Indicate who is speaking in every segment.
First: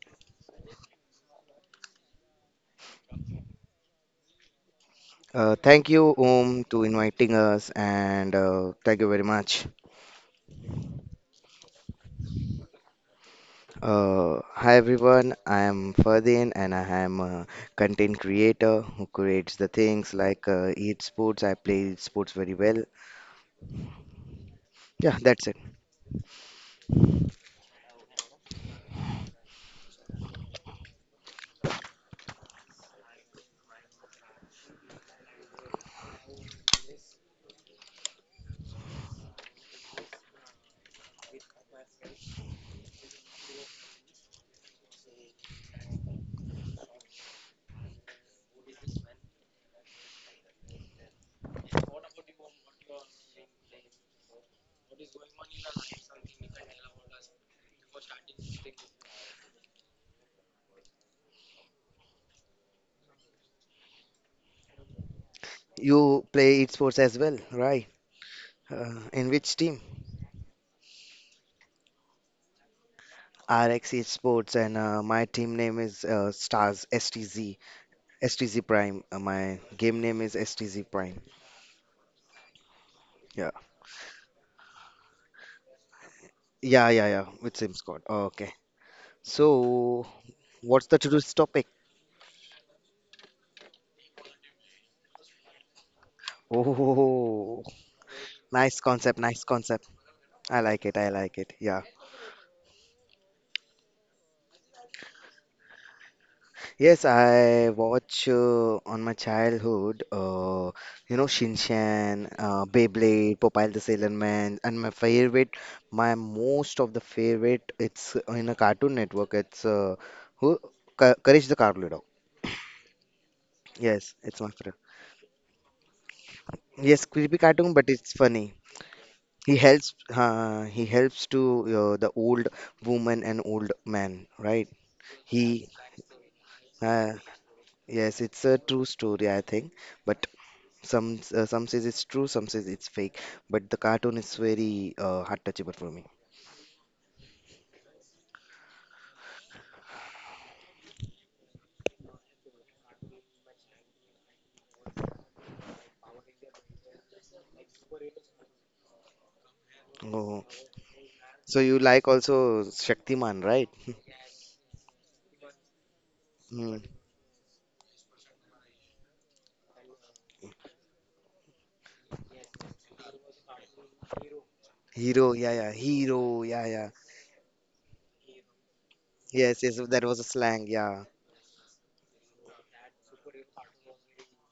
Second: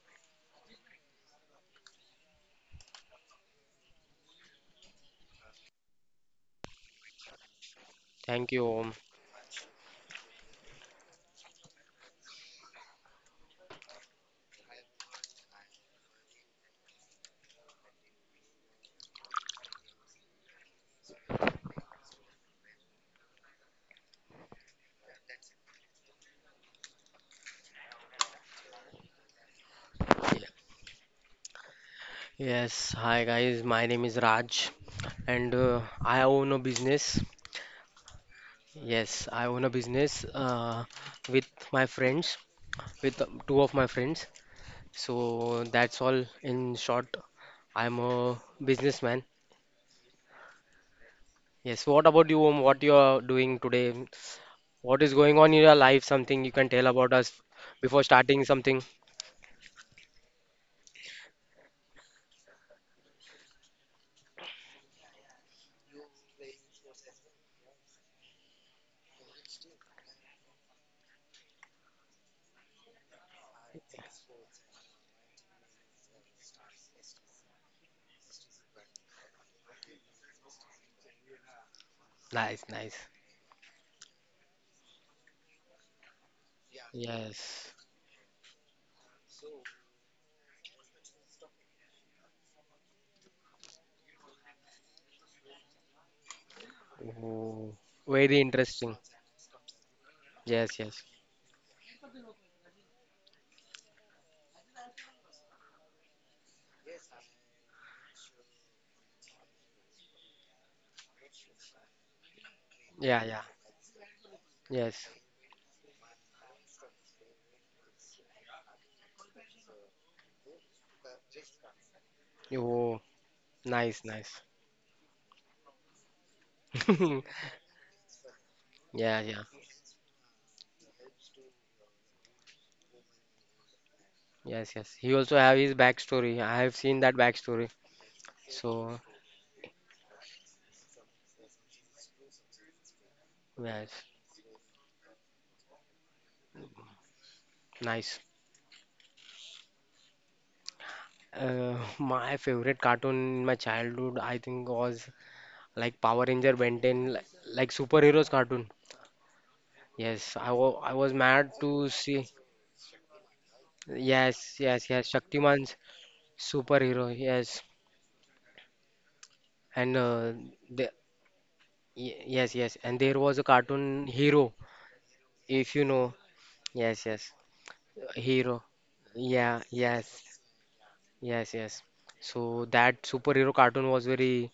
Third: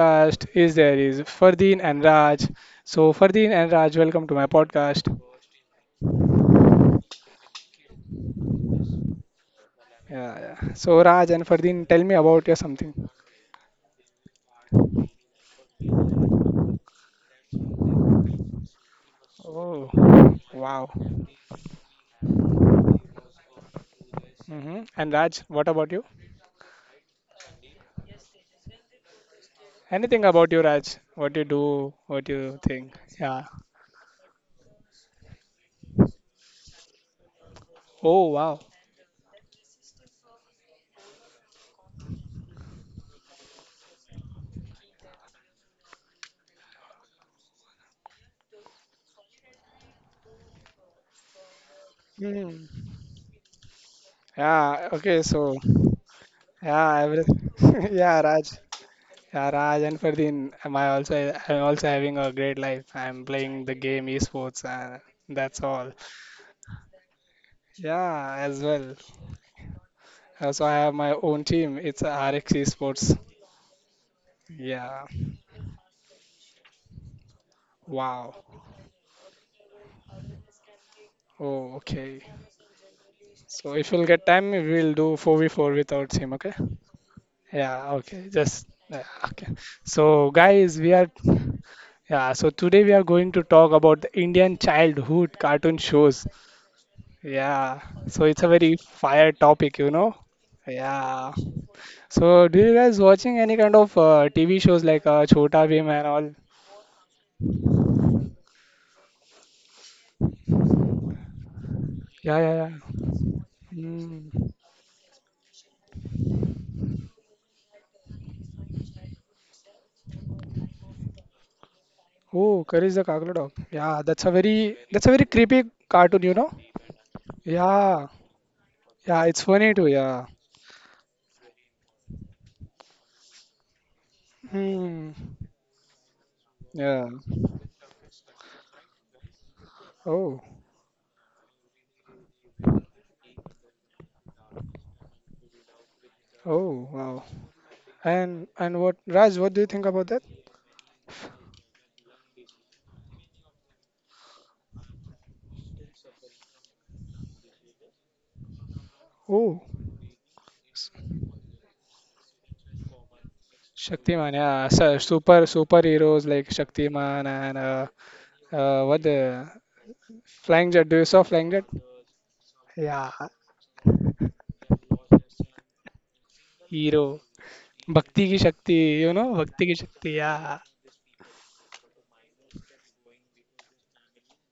Speaker 1: podcast. Is there is Fardeen and Raj. So, Fardeen and Raj, welcome to my podcast.
Speaker 2: Thank you, Om, to inviting us, and
Speaker 3: Thank you, Om.
Speaker 2: thank you very much.
Speaker 1: Yeah, yeah. So, Raj and Fardeen, tell me about your something.
Speaker 2: Hi everyone, I am Ferdin, and I am a content creator who creates the
Speaker 1: Oh,
Speaker 2: things like
Speaker 1: wow.
Speaker 2: eat sports. I play sports very well.
Speaker 1: Hmm. And
Speaker 2: Yeah,
Speaker 1: Raj,
Speaker 2: that's it.
Speaker 1: what about you? Anything about you, Raj? What you do? What you
Speaker 3: Yes,
Speaker 1: think?
Speaker 3: hi
Speaker 1: Yeah.
Speaker 3: guys. My name is Raj, and I own a business.
Speaker 1: Oh, wow.
Speaker 3: Yes, I own a business with my friends, with two of my friends. So that's all in short. I'm a businessman. Yes. What about you, Om?
Speaker 1: Hmm.
Speaker 3: What you are doing today?
Speaker 1: Yeah.
Speaker 3: What is
Speaker 1: Okay.
Speaker 3: going on
Speaker 1: So,
Speaker 3: in your life? Something you can tell
Speaker 1: yeah,
Speaker 3: about us
Speaker 1: everything.
Speaker 3: before
Speaker 1: Yeah,
Speaker 3: starting
Speaker 1: Raj.
Speaker 3: something.
Speaker 1: Yeah, Raj and Ferdin, am I also I'm also having a great life. I'm playing the game esports and that's all.
Speaker 2: You play eat sports as well, right?
Speaker 1: Yeah, as well.
Speaker 2: In which team?
Speaker 1: Also, I have my own team. It's a RX Esports.
Speaker 2: RX eat sports, and
Speaker 1: Yeah.
Speaker 2: my team name is Stars STZ
Speaker 1: Wow.
Speaker 2: STZ Prime. My game name is STZ Prime.
Speaker 1: Oh, okay.
Speaker 3: Nice, nice.
Speaker 2: Yeah,
Speaker 1: So if you'll get time, we'll do 4v4 with our team, okay?
Speaker 2: yeah, yeah, yeah. With
Speaker 3: Yes.
Speaker 2: Sim
Speaker 1: Yeah,
Speaker 2: Squad.
Speaker 1: okay. Just yeah, okay.
Speaker 2: So,
Speaker 1: So guys,
Speaker 2: what's
Speaker 1: we
Speaker 2: the
Speaker 1: are
Speaker 2: today's topic?
Speaker 1: yeah, so today we are going to talk about the Indian childhood cartoon shows.
Speaker 2: Oh,
Speaker 3: Oh,
Speaker 1: Yeah, so
Speaker 3: very
Speaker 1: it's a very
Speaker 2: nice
Speaker 3: interesting.
Speaker 2: concept,
Speaker 1: fire
Speaker 2: nice
Speaker 1: topic,
Speaker 2: concept.
Speaker 1: you know.
Speaker 2: I
Speaker 3: Yes,
Speaker 2: like it,
Speaker 3: yes.
Speaker 2: I
Speaker 1: Yeah.
Speaker 2: like it. Yeah.
Speaker 1: So do you guys watching any kind of TV shows like Chhota Bheem and all?
Speaker 2: Yes, I watch on my childhood, you know, Shinchan,
Speaker 1: Yeah, yeah,
Speaker 3: Yeah,
Speaker 2: Beyblade,
Speaker 3: yeah.
Speaker 2: Popeye the
Speaker 1: yeah.
Speaker 2: Sailor
Speaker 1: Mm.
Speaker 2: Man, and my
Speaker 3: Yes.
Speaker 2: favorite, my most of the favorite, it's in a Cartoon Network. It's who Courage the Cowardly Dog.
Speaker 1: Oh, Courage
Speaker 3: Oh,
Speaker 1: the Cockerel Dog. Yeah,
Speaker 3: nice,
Speaker 2: Yes, it's
Speaker 3: nice.
Speaker 2: my favorite.
Speaker 1: that's a very creepy cartoon, you know.
Speaker 2: Yes, creepy cartoon, but
Speaker 1: Yeah,
Speaker 2: it's funny.
Speaker 3: Yeah,
Speaker 1: yeah,
Speaker 3: yeah.
Speaker 1: it's
Speaker 2: He
Speaker 1: funny too.
Speaker 2: helps
Speaker 1: Yeah.
Speaker 2: uh, he helps to the old woman and old man, right?
Speaker 3: Yes, yes. He
Speaker 1: Hmm.
Speaker 3: also have
Speaker 2: He
Speaker 3: his backstory. I have seen
Speaker 1: Yeah.
Speaker 3: that
Speaker 2: uh,
Speaker 3: backstory.
Speaker 2: yes, it's a true
Speaker 3: So,
Speaker 2: story, I think. But
Speaker 1: Oh.
Speaker 2: some says it's true, some says it's fake. But the
Speaker 3: yes,
Speaker 2: cartoon is very heart touchable for me.
Speaker 1: Oh. Wow.
Speaker 3: nice.
Speaker 1: And what Raj? What do you think about that?
Speaker 3: My favorite cartoon in my childhood, I think, was like Power Ranger, Ben 10, like superheroes cartoon.
Speaker 1: Oh,
Speaker 3: Yes,
Speaker 2: Oh,
Speaker 3: I was mad
Speaker 2: so you
Speaker 3: to
Speaker 2: like
Speaker 3: see.
Speaker 2: also Shaktiman, right?
Speaker 1: Shaktiman.
Speaker 3: Yes,
Speaker 1: Yeah,
Speaker 3: yes, yes.
Speaker 1: super
Speaker 3: Shaktiman's
Speaker 1: superheroes like
Speaker 2: Mm.
Speaker 3: superhero.
Speaker 1: Shaktiman and
Speaker 3: Yes,
Speaker 1: what the
Speaker 3: and
Speaker 1: Flying Jet.
Speaker 3: the
Speaker 1: Do you saw Flying Jet?
Speaker 3: y yes, yes. And
Speaker 1: Yeah,
Speaker 3: there was a cartoon hero,
Speaker 2: Hero, yeah,
Speaker 3: if
Speaker 2: yeah,
Speaker 3: you know.
Speaker 2: hero, yeah, yeah.
Speaker 1: Hero.
Speaker 3: Yes, yes.
Speaker 1: Bhakti ki
Speaker 3: Hero.
Speaker 1: Shakti. You know
Speaker 3: Yeah,
Speaker 2: Yes,
Speaker 1: Bhakti ki
Speaker 2: yes, that
Speaker 1: Shakti.
Speaker 2: was a
Speaker 3: yes,
Speaker 1: Yeah.
Speaker 2: slang, yeah.
Speaker 3: yes, yes. So that superhero cartoon was very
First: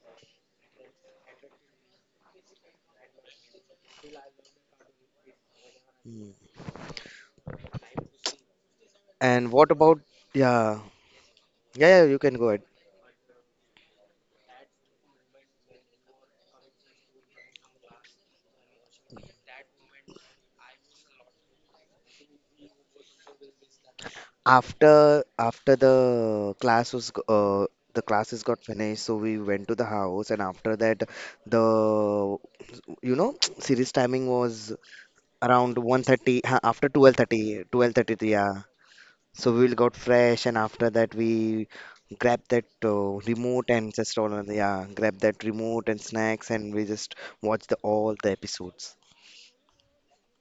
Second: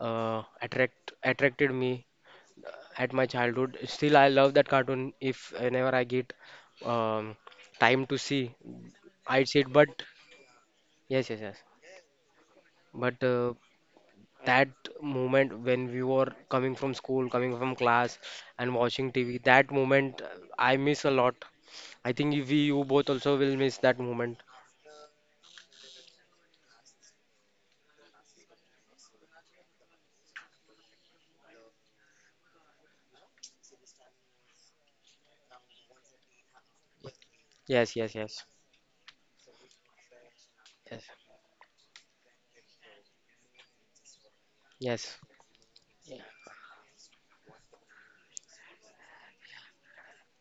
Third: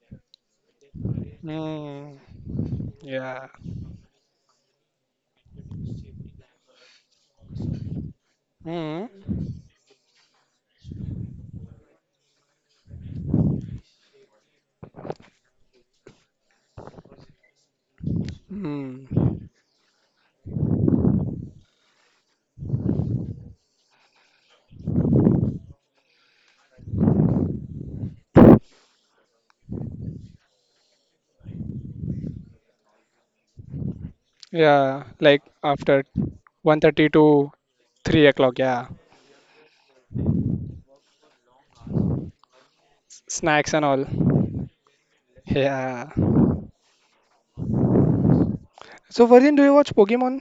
Speaker 3: attracted me
Speaker 1: Hmm.
Speaker 3: at my
Speaker 1: Yeah.
Speaker 3: childhood. Still, I love that cartoon. If whenever I get
Speaker 2: Mm.
Speaker 3: um, time to see,
Speaker 1: Hmm.
Speaker 3: I'd
Speaker 2: And
Speaker 3: see it.
Speaker 2: what about
Speaker 3: But
Speaker 2: yeah,
Speaker 3: yes, yes, yes.
Speaker 2: yeah, yeah, you can go ahead.
Speaker 3: But that moment when we were coming from school, coming from class, and
Speaker 1: Hmm.
Speaker 3: watching TV, that moment I miss a lot. I think you both also will miss that moment.
Speaker 2: After the class was the classes got finished, so we went to the house, and after that, the you know series timing was
Speaker 1: Yeah. Like
Speaker 2: around one
Speaker 1: after
Speaker 2: thirty ha, after
Speaker 1: 1:30
Speaker 2: twelve
Speaker 1: to
Speaker 2: thirty twelve
Speaker 3: Yes, yes,
Speaker 2: thirty
Speaker 1: 3
Speaker 3: yes,
Speaker 1: o'clock.
Speaker 2: yeah.
Speaker 1: Yeah.
Speaker 2: So we will got fresh, and after
Speaker 3: yes,
Speaker 2: that we grabbed that remote
Speaker 1: Snacks and
Speaker 2: and
Speaker 1: all.
Speaker 2: just all yeah grab
Speaker 3: yes.
Speaker 2: that remote and
Speaker 1: Yeah.
Speaker 2: snacks, and we just watched the, all the episodes.
Speaker 1: So Virgin, do you watch Pokemon?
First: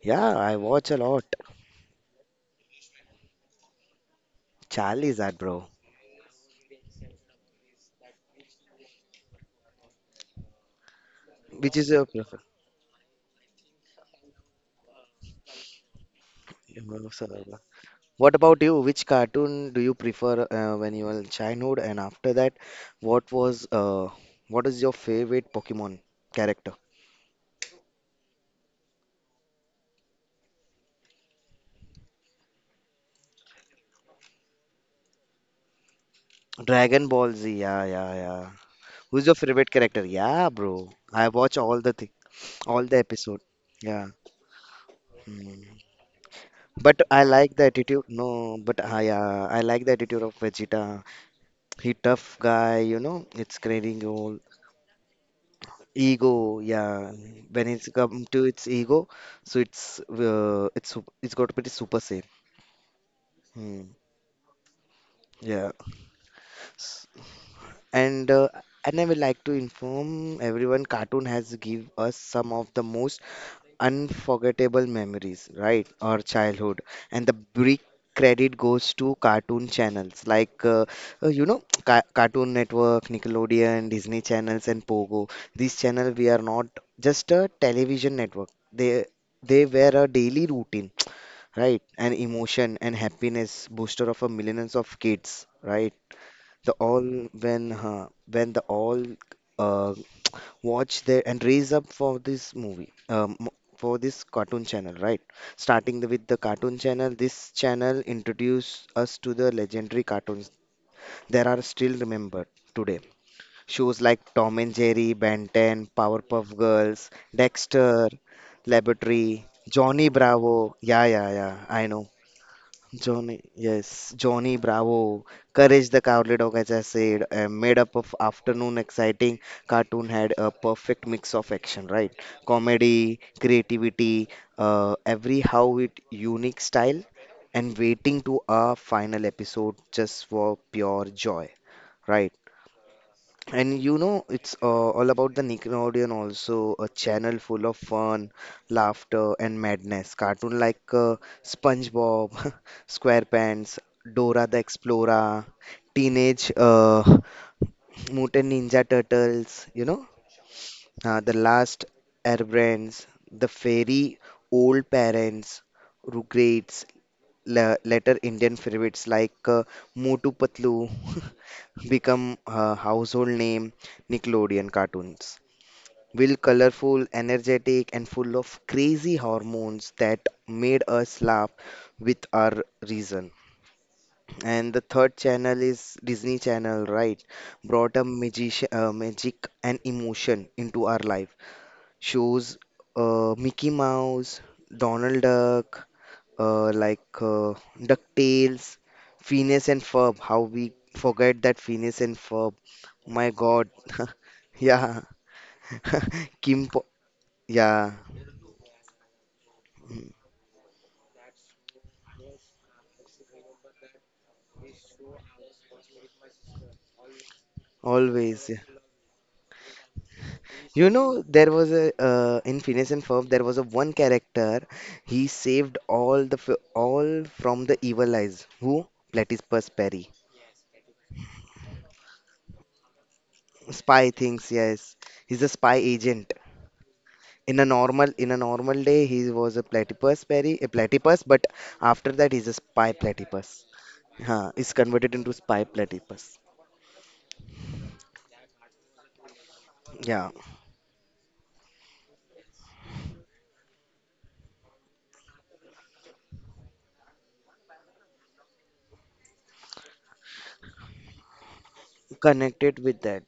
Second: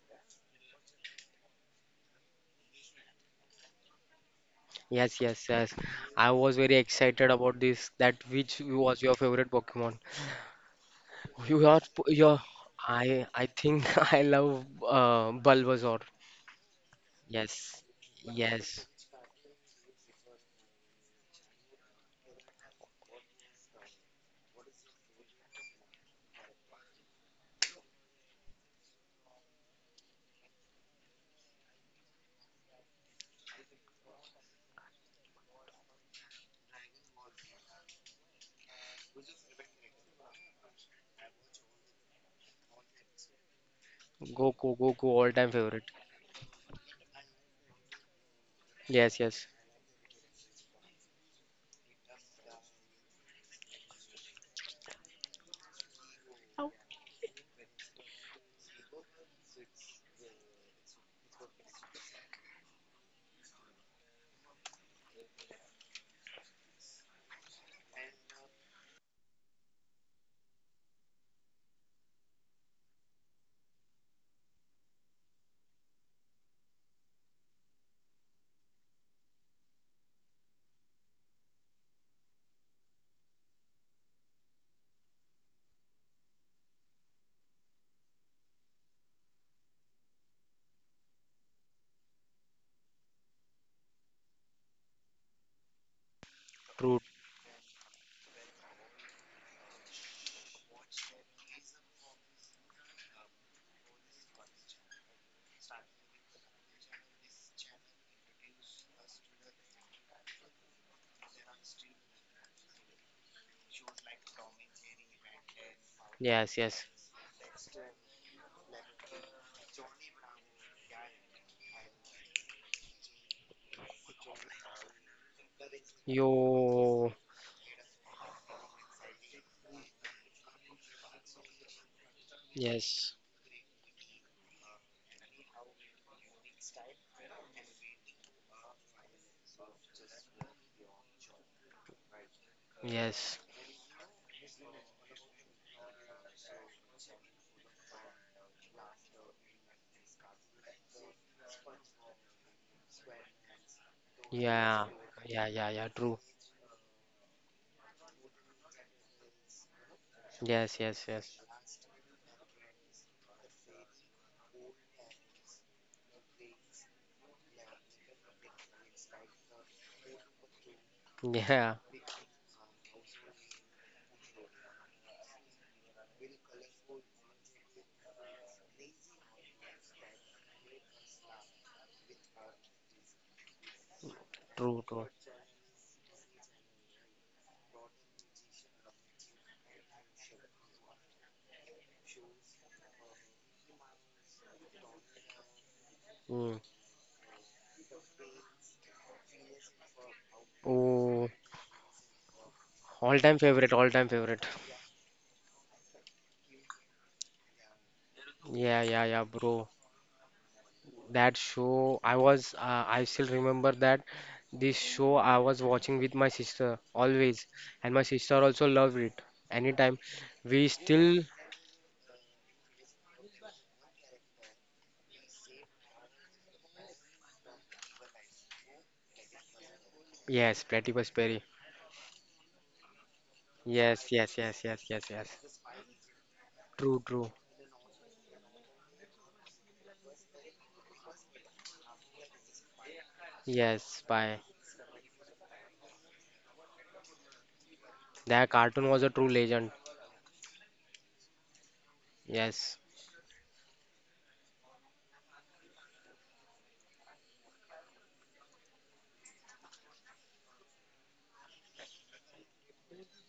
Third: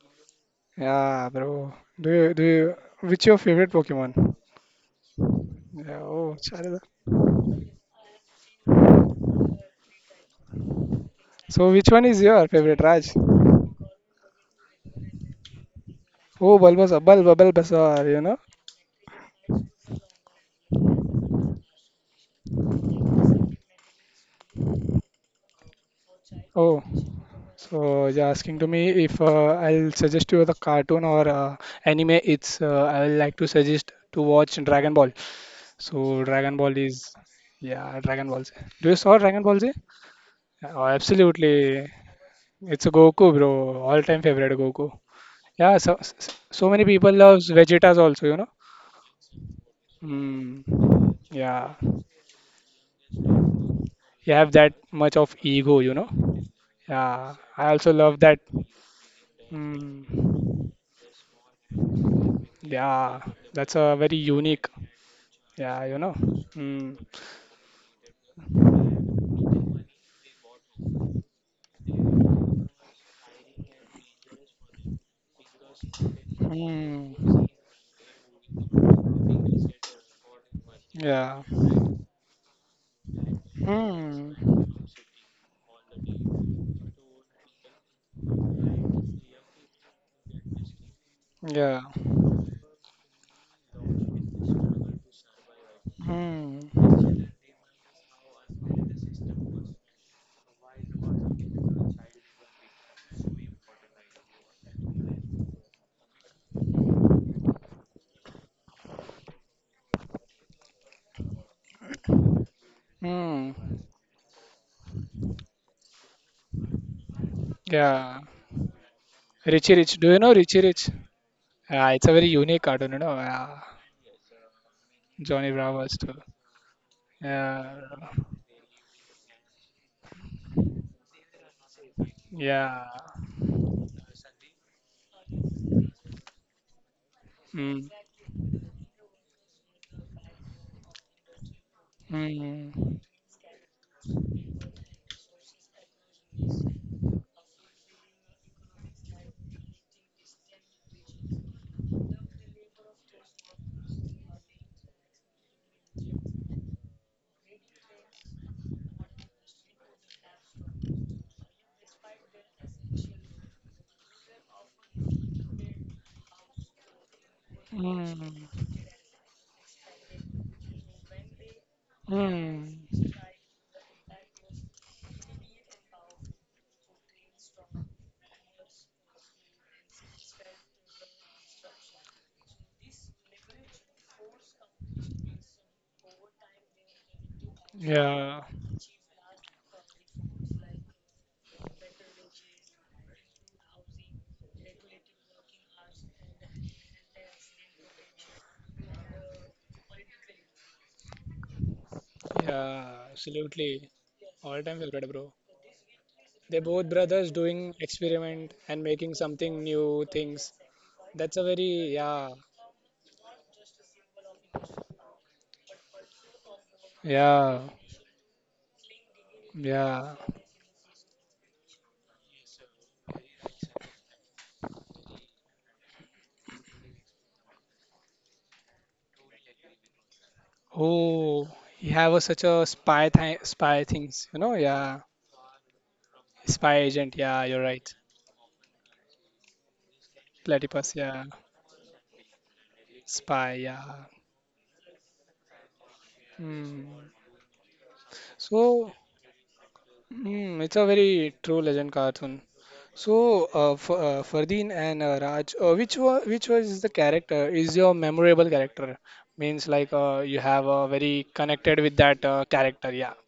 Speaker 2: Yeah, I watch a lot.
Speaker 1: Yeah, bro. Do you? Which your favorite Pokemon?
Speaker 2: Charlie's
Speaker 3: Yes,
Speaker 2: that
Speaker 3: yes,
Speaker 2: bro,
Speaker 3: yes.
Speaker 1: Yeah.
Speaker 3: I
Speaker 1: Oh,
Speaker 3: was very
Speaker 1: Charizard.
Speaker 3: excited about this. That which was your favorite Pokemon? You
Speaker 1: So
Speaker 2: which
Speaker 3: are
Speaker 2: is
Speaker 1: which
Speaker 2: your
Speaker 1: one is
Speaker 2: prefer?
Speaker 3: your.
Speaker 1: your favorite, Raj?
Speaker 3: I think I love Bulbasaur.
Speaker 1: Oh, Bulbasaur. Bulbasaur.
Speaker 3: Yes,
Speaker 1: Bulbasaur, you
Speaker 2: What
Speaker 1: know.
Speaker 2: about you?
Speaker 3: yes.
Speaker 2: Which cartoon do you prefer when you were in childhood? And after that, what was uh, what is your favorite Pokemon character?
Speaker 1: Oh. So you're asking to me if I'll suggest you the cartoon or anime. It's I would like to suggest to watch Dragon Ball. So Dragon Ball is
Speaker 2: Dragon Ball Z. Yeah,
Speaker 1: yeah
Speaker 2: yeah,
Speaker 1: Dragon Ball
Speaker 2: yeah.
Speaker 1: Z. Do you saw
Speaker 2: Who's your
Speaker 1: Dragon Ball
Speaker 2: favorite
Speaker 1: Z?
Speaker 2: character? Yeah,
Speaker 1: Yeah, Oh,
Speaker 2: bro. I
Speaker 1: absolutely.
Speaker 2: watch all the thing, all
Speaker 1: It's a
Speaker 2: the
Speaker 1: Goku,
Speaker 2: episode.
Speaker 1: bro.
Speaker 2: Yeah.
Speaker 1: All-time favorite
Speaker 3: Goku,
Speaker 1: Goku.
Speaker 3: Goku, all-time
Speaker 1: Yeah,
Speaker 2: Hmm.
Speaker 3: favorite.
Speaker 1: so so many
Speaker 2: But
Speaker 1: people
Speaker 2: I
Speaker 1: loves
Speaker 2: like the
Speaker 1: Vegeta's
Speaker 2: attitude.
Speaker 1: also, you know.
Speaker 2: No, but I
Speaker 3: Yes,
Speaker 2: yeah,
Speaker 3: yes.
Speaker 2: I like the attitude of
Speaker 1: Hmm.
Speaker 2: Vegeta.
Speaker 1: Yeah,
Speaker 2: He tough guy, you know. It's creating
Speaker 1: you
Speaker 2: all.
Speaker 1: have that much of ego, you know.
Speaker 2: Ego, yeah.
Speaker 1: Yeah,
Speaker 2: When
Speaker 1: I
Speaker 2: it's
Speaker 1: also love
Speaker 2: come
Speaker 1: that.
Speaker 2: to its ego, so it's
Speaker 1: Hmm.
Speaker 2: uh, it's sup- it's got to pretty super safe.
Speaker 1: Yeah, that's
Speaker 2: Hmm.
Speaker 1: a very unique.
Speaker 2: Yeah.
Speaker 1: Yeah, you know. Hmm.
Speaker 2: S- And uh, and I would like to inform everyone, Cartoon has give us some of the most unforgettable memories, right? Our childhood. And the
Speaker 1: Hmm.
Speaker 2: big credit goes to cartoon channels like,
Speaker 1: Yeah.
Speaker 2: you know, Cartoon Network, Nickelodeon, Disney
Speaker 1: Hmm.
Speaker 2: channels, and Pogo. These channels, we are not just a television network. They were a daily routine,
Speaker 1: Yeah.
Speaker 2: right? An emotion and happiness booster of a millions of kids, right?
Speaker 1: Hmm.
Speaker 2: The
Speaker 3: True.
Speaker 2: all when the all uh, watch there and raise up for this movie for this cartoon channel, right? Starting the, with the cartoon channel, this channel introduced us to the legendary cartoons that are still remembered today.
Speaker 1: Hmm.
Speaker 2: Shows like Tom and Jerry, Ben 10, Powerpuff
Speaker 3: Yes, yes.
Speaker 2: Girls, Dexter
Speaker 1: Yeah.
Speaker 2: Laboratory,
Speaker 1: Richie Rich. Do
Speaker 2: Johnny
Speaker 1: you know Richie
Speaker 2: Bravo,
Speaker 1: Rich?
Speaker 2: yeah, yeah, yeah, I
Speaker 1: Yeah,
Speaker 2: know.
Speaker 1: it's a very unique cartoon, you know.
Speaker 2: Johnny,
Speaker 1: Yeah.
Speaker 2: yes, Johnny Bravo,
Speaker 1: Johnny
Speaker 2: Courage
Speaker 1: Bravo's
Speaker 2: the
Speaker 1: too.
Speaker 2: Cowardly Dog, as I
Speaker 3: Yo.
Speaker 2: said, made
Speaker 1: Yeah.
Speaker 2: up of afternoon exciting cartoon, had a perfect mix of action, right?
Speaker 1: Yeah.
Speaker 3: Yes,
Speaker 2: Comedy, creativity, every how with unique style, and
Speaker 1: Hmm.
Speaker 2: waiting to a final episode just for pure joy, right?
Speaker 1: Hmm.
Speaker 3: yes.
Speaker 2: And you know, it's all about the Nickelodeon also, a channel full of fun, laughter, and madness. Cartoon like SpongeBob, SquarePants, Dora the
Speaker 3: Yeah,
Speaker 2: Explorer,
Speaker 3: yeah, yeah, yeah. True.
Speaker 2: Teenage Mutant Ninja Turtles, you know,
Speaker 3: Yes, yes,
Speaker 2: The
Speaker 3: yes.
Speaker 2: Last Airbrands, The Fairy Old Parents, Rugrats, later
Speaker 1: Hmm.
Speaker 2: Indian favorites like Motu Patlu
Speaker 3: Yeah.
Speaker 2: become
Speaker 1: Hmm.
Speaker 2: a household name, Nickelodeon cartoons. Will colorful, energetic, and full of crazy hormones that made us laugh with our reason. And the
Speaker 3: True, true.
Speaker 2: third channel is Disney Channel, right? Brought a
Speaker 1: Yeah.
Speaker 2: magic, magic and emotion into our life. Shows Mickey Mouse, Donald Duck,
Speaker 3: Mm.
Speaker 2: like DuckTales, Phineas and Ferb. How we
Speaker 3: Oh,
Speaker 2: forget that Phineas and Ferb.
Speaker 1: Yeah.
Speaker 2: My
Speaker 3: all-time
Speaker 2: God.
Speaker 3: favorite,
Speaker 1: Absolutely.
Speaker 3: all-time favorite.
Speaker 1: All time
Speaker 2: Yeah.
Speaker 1: favorite, bro. They're
Speaker 2: Kim Po-
Speaker 1: both brothers doing
Speaker 2: yeah,
Speaker 1: experiment
Speaker 3: Yeah,
Speaker 1: and
Speaker 3: yeah,
Speaker 1: making
Speaker 3: yeah,
Speaker 1: something
Speaker 3: bro.
Speaker 1: new things. That's
Speaker 3: That
Speaker 1: a very
Speaker 3: show,
Speaker 1: yeah
Speaker 3: I still remember that this show I was watching with my sister always,
Speaker 1: yeah
Speaker 3: and my sister
Speaker 2: always. Yeah.
Speaker 3: also loved it anytime.
Speaker 1: yeah.
Speaker 3: We
Speaker 2: You know,
Speaker 3: still.
Speaker 2: there was a in Phineas and Ferb, there was a one character. He saved all the all from the evil eyes. Who? Platypus Perry.
Speaker 3: Yes, Platypus Perry.
Speaker 1: Oh, you have a, such a spy
Speaker 3: Yes,
Speaker 2: Spy
Speaker 1: things,
Speaker 3: yes,
Speaker 1: you
Speaker 2: things,
Speaker 1: know?
Speaker 3: yes, yes,
Speaker 2: yes.
Speaker 3: yes,
Speaker 1: Yeah,
Speaker 2: He's a
Speaker 3: yes.
Speaker 2: spy agent.
Speaker 1: spy
Speaker 3: True,
Speaker 1: agent.
Speaker 3: true.
Speaker 1: Yeah,
Speaker 2: in
Speaker 1: you're
Speaker 2: a
Speaker 1: right.
Speaker 2: normal in a normal day he was a platypus berry, a
Speaker 1: Platypus.
Speaker 2: platypus,
Speaker 1: Yeah,
Speaker 2: but after that he's a spy
Speaker 1: spy.
Speaker 2: platypus.
Speaker 1: Yeah.
Speaker 3: Yes, bye.
Speaker 2: Huh, is converted into spy platypus.
Speaker 1: Hmm.
Speaker 3: That cartoon
Speaker 1: So,
Speaker 3: was a true legend.
Speaker 2: Yeah,
Speaker 1: hmm, it's a very true legend cartoon.
Speaker 3: Yes.
Speaker 1: So, F Fardeen and Raj, which was the character is your memorable character? Means like you have very connected with that
Speaker 2: connected
Speaker 1: character.
Speaker 2: with
Speaker 1: Yeah.
Speaker 2: that.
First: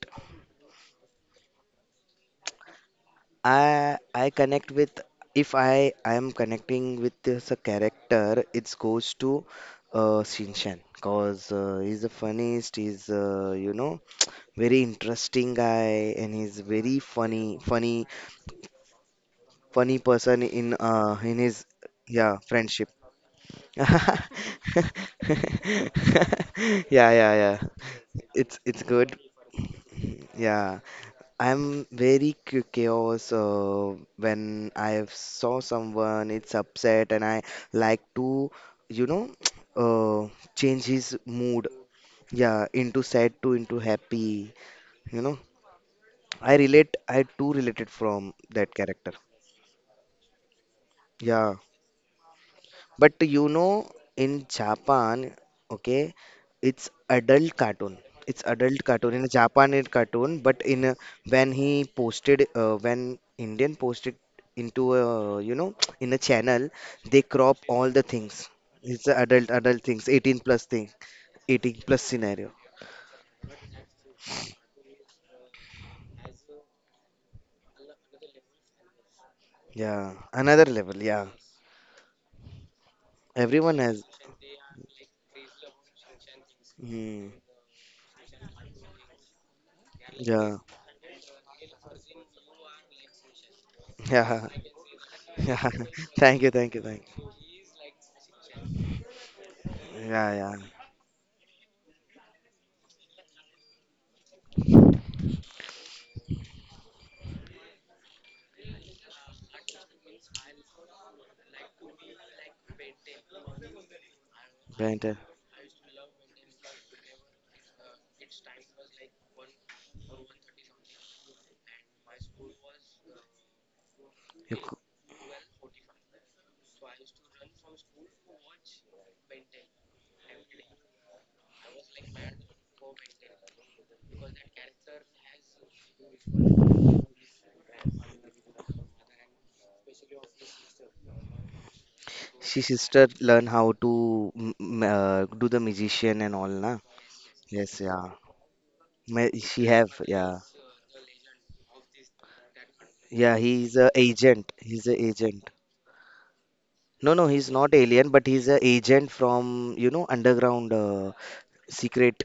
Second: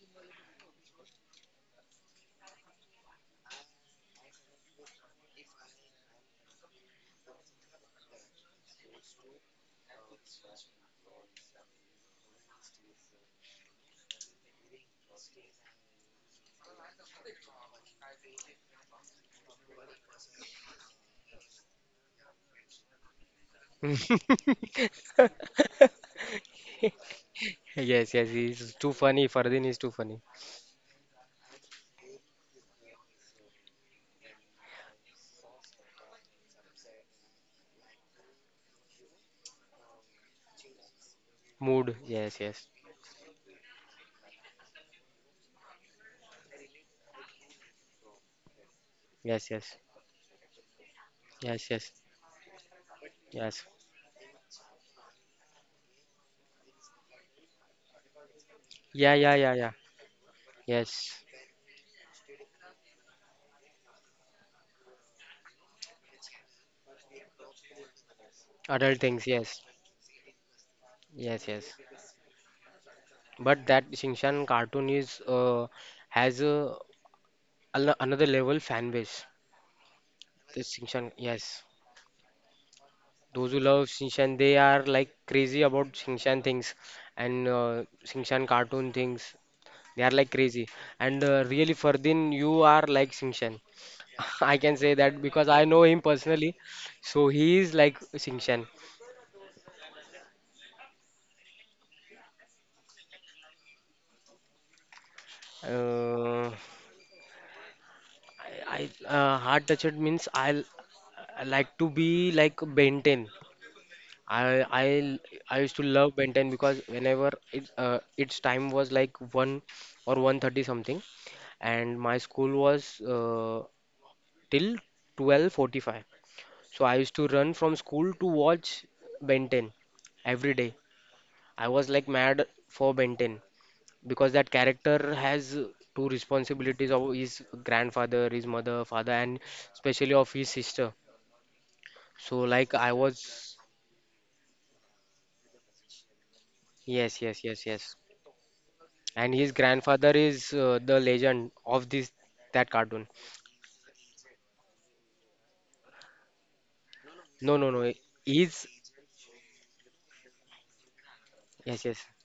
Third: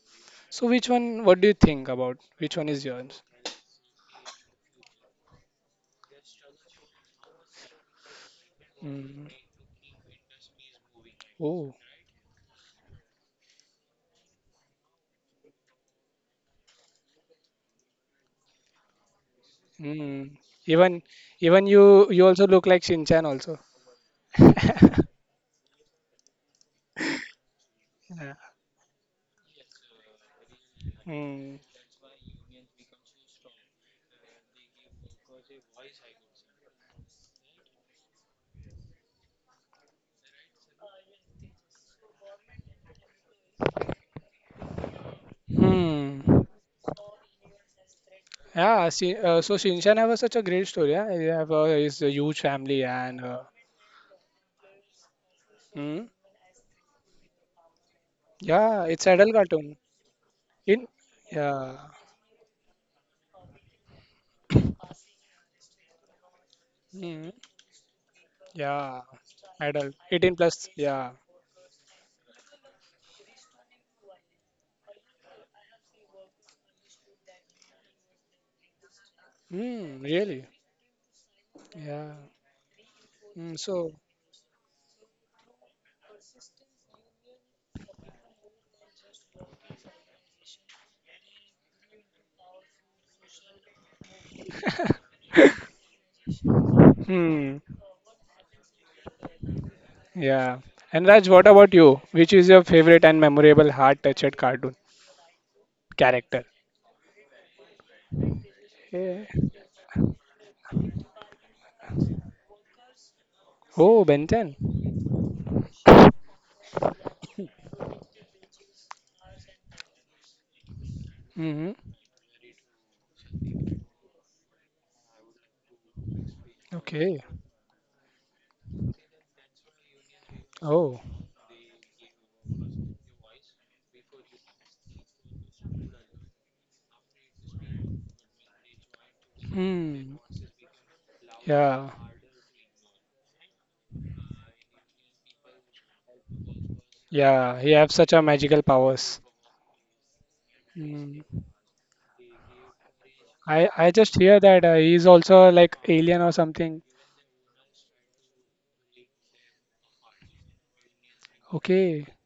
Speaker 1: So which one? What do you think about? Which one is yours?
Speaker 2: I connect with, if I am connecting with this a character, it goes
Speaker 1: Mm.
Speaker 2: to Shinshan, because
Speaker 1: Oh.
Speaker 2: he's the funniest. He's you know, very interesting guy, and he's very funny, funny, funny
Speaker 1: Mm.
Speaker 2: person in
Speaker 1: Even
Speaker 2: his
Speaker 1: even you
Speaker 2: yeah
Speaker 1: also look like
Speaker 2: friendship.
Speaker 1: Shinchan also.
Speaker 2: Yeah, yeah, yeah.
Speaker 3: Yes, yes,
Speaker 1: Yeah.
Speaker 2: It's
Speaker 3: he's
Speaker 2: it's
Speaker 3: too
Speaker 2: good.
Speaker 3: funny. Fardin is too funny.
Speaker 2: Yeah,
Speaker 1: Mm.
Speaker 2: I'm very curious when I saw someone it's upset, and I like to, you know, uh, change his mood.
Speaker 3: Mood, yes, yes.
Speaker 2: Yeah, into sad to into happy. You know,
Speaker 1: Hmm.
Speaker 2: I relate. I too related from that
Speaker 1: Yeah.
Speaker 2: character.
Speaker 1: See,
Speaker 3: Yes,
Speaker 1: so
Speaker 3: yes,
Speaker 1: Shinchan have a, such a great story. Yeah, he have
Speaker 2: Yeah.
Speaker 1: a,
Speaker 3: yes, yes,
Speaker 1: his a huge family
Speaker 2: But
Speaker 1: and
Speaker 2: you
Speaker 3: yes.
Speaker 2: know, in Japan,
Speaker 1: hmm.
Speaker 2: okay, it's adult cartoon. It's adult
Speaker 1: Yeah, it's
Speaker 2: cartoon
Speaker 3: Yeah,
Speaker 2: in
Speaker 1: adult
Speaker 3: yeah, yeah, yeah.
Speaker 2: Japan.
Speaker 1: cartoon.
Speaker 2: It's cartoon, but in
Speaker 1: In
Speaker 3: Yes,
Speaker 2: when he
Speaker 1: yeah.
Speaker 2: posted, when Indian posted into a, you know, in a channel, they
Speaker 1: Hmm.
Speaker 2: crop all the things.
Speaker 1: Yeah.
Speaker 3: adult
Speaker 2: It's a
Speaker 3: things.
Speaker 2: adult,
Speaker 3: Yes,
Speaker 2: adult
Speaker 1: Adult.
Speaker 2: things,
Speaker 1: 18
Speaker 2: 18 plus
Speaker 1: plus.
Speaker 2: thing,
Speaker 1: Yeah.
Speaker 3: yes, yes.
Speaker 2: 18 plus scenario.
Speaker 3: But that Shinchan cartoon is has a another level fan base.
Speaker 1: Hmm.
Speaker 2: Yeah,
Speaker 1: Really.
Speaker 3: The
Speaker 2: another level.
Speaker 3: Shinchan,
Speaker 2: Yeah,
Speaker 3: yes.
Speaker 1: Yeah.
Speaker 3: Those
Speaker 1: Hmm.
Speaker 3: who
Speaker 2: everyone
Speaker 3: love
Speaker 1: So.
Speaker 2: has.
Speaker 3: Shinchan, they are like crazy about Shinchan things
Speaker 2: Hmm.
Speaker 3: and Shinchan cartoon things. They are like
Speaker 2: Yeah,
Speaker 3: crazy. And really, Fardin, you are like Shinchan.
Speaker 2: yeah,
Speaker 3: I can say that because
Speaker 2: yeah.
Speaker 3: I know him
Speaker 2: Thank you,
Speaker 3: personally.
Speaker 2: thank you, thank
Speaker 3: So
Speaker 2: you.
Speaker 1: Hmm.
Speaker 3: he is like Shinchan.
Speaker 2: Yeah, yeah.
Speaker 1: Yeah. And Raj, what about you? Which is your favorite and memorable heart-touched cartoon character?
Speaker 3: Uh, I, I
Speaker 1: Eh,
Speaker 3: uh, heart touched means I like to be like Ben 10.
Speaker 1: Oh, Ben
Speaker 3: I
Speaker 1: 10.
Speaker 3: I
Speaker 2: Brandon,
Speaker 3: I used to love Ben 10 because whenever it its time was like 1 or 1:30 something,
Speaker 1: Mm-hmm.
Speaker 3: and my school was uh,
Speaker 2: you
Speaker 3: till 12:45. So I used
Speaker 1: Okay.
Speaker 3: to run from school to watch Ben 10 every day.
Speaker 1: Oh.
Speaker 3: I was like mad for Ben 10 because that character has two responsibilities of his grandfather, his mother, father, and especially
Speaker 1: Hmm.
Speaker 3: of his sister.
Speaker 1: Yeah.
Speaker 3: So,
Speaker 2: she
Speaker 3: like, I
Speaker 2: sister learn
Speaker 3: was,
Speaker 2: how to do the magician and all, na?
Speaker 3: yes, yes,
Speaker 1: Yeah.
Speaker 3: yes,
Speaker 1: He
Speaker 2: Yes,
Speaker 1: have
Speaker 3: yes.
Speaker 2: yeah.
Speaker 1: such a magical powers.
Speaker 3: And his
Speaker 2: She have,
Speaker 3: grandfather
Speaker 2: yeah.
Speaker 3: is the
Speaker 1: Mm.
Speaker 3: legend of this that cartoon.
Speaker 2: Yeah, he's
Speaker 1: I
Speaker 2: a
Speaker 1: just hear
Speaker 2: agent.
Speaker 1: that
Speaker 2: He's a
Speaker 1: he's also
Speaker 2: agent.
Speaker 1: like alien or something.
Speaker 2: No, no, he's
Speaker 3: No, no,
Speaker 2: not
Speaker 3: no.
Speaker 2: alien, but he's a
Speaker 3: He's
Speaker 2: agent from, you know, underground
Speaker 3: yes, yes.
Speaker 1: Okay.
Speaker 2: secret,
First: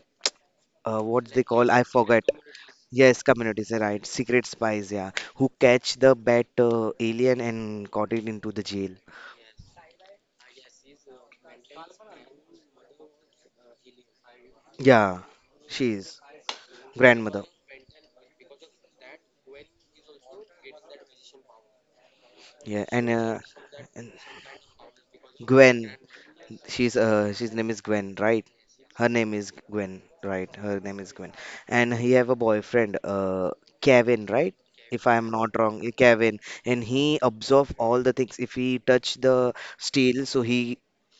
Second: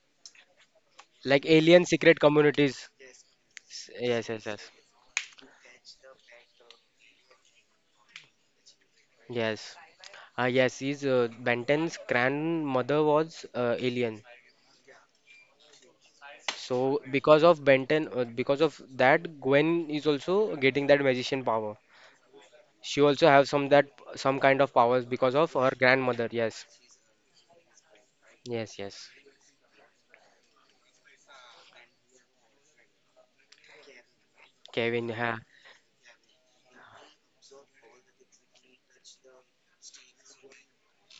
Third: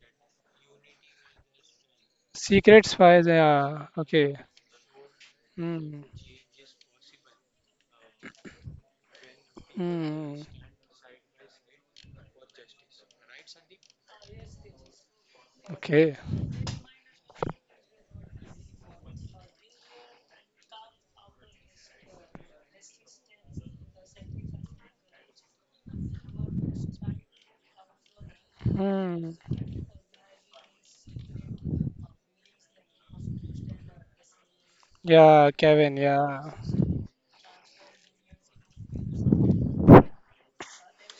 Speaker 2: what they
Speaker 3: Like
Speaker 2: call, I
Speaker 3: alien secret
Speaker 2: forget.
Speaker 1: Secret
Speaker 3: communities.
Speaker 2: Yes,
Speaker 1: spies.
Speaker 2: communities,
Speaker 1: Yeah.
Speaker 2: right.
Speaker 3: Yes,
Speaker 1: Okay.
Speaker 2: Secret
Speaker 3: yes, yes,
Speaker 2: spies, yeah. Who catch
Speaker 1: Hmm.
Speaker 2: the bad alien and caught it into the jail.
Speaker 3: yes.
Speaker 1: Hmm.
Speaker 3: Ah, yes. His Benton's grandmother was alien.
Speaker 2: Yeah, she
Speaker 1: Okay.
Speaker 2: is
Speaker 3: So
Speaker 2: grandmother.
Speaker 3: because of that, Gwen is also getting that magician power.
Speaker 2: Yeah,
Speaker 3: She also have
Speaker 2: and
Speaker 3: some kind of powers because of her
Speaker 2: Gwen.
Speaker 3: grandmother. Yes,
Speaker 2: She's name is Gwen, right?
Speaker 3: yes,
Speaker 2: Her
Speaker 3: yes.
Speaker 1: Hmm.
Speaker 2: name is Gwen, right? Her name is Gwen. And he have a boyfriend, Kevin, right? If
Speaker 3: Kevin,
Speaker 2: I am
Speaker 3: ha.
Speaker 1: Yeah,
Speaker 2: not wrong, eh,
Speaker 1: Kevin.
Speaker 2: Kevin.
Speaker 1: Yeah.
Speaker 2: And he absorb all the things. If he touch the steel, so he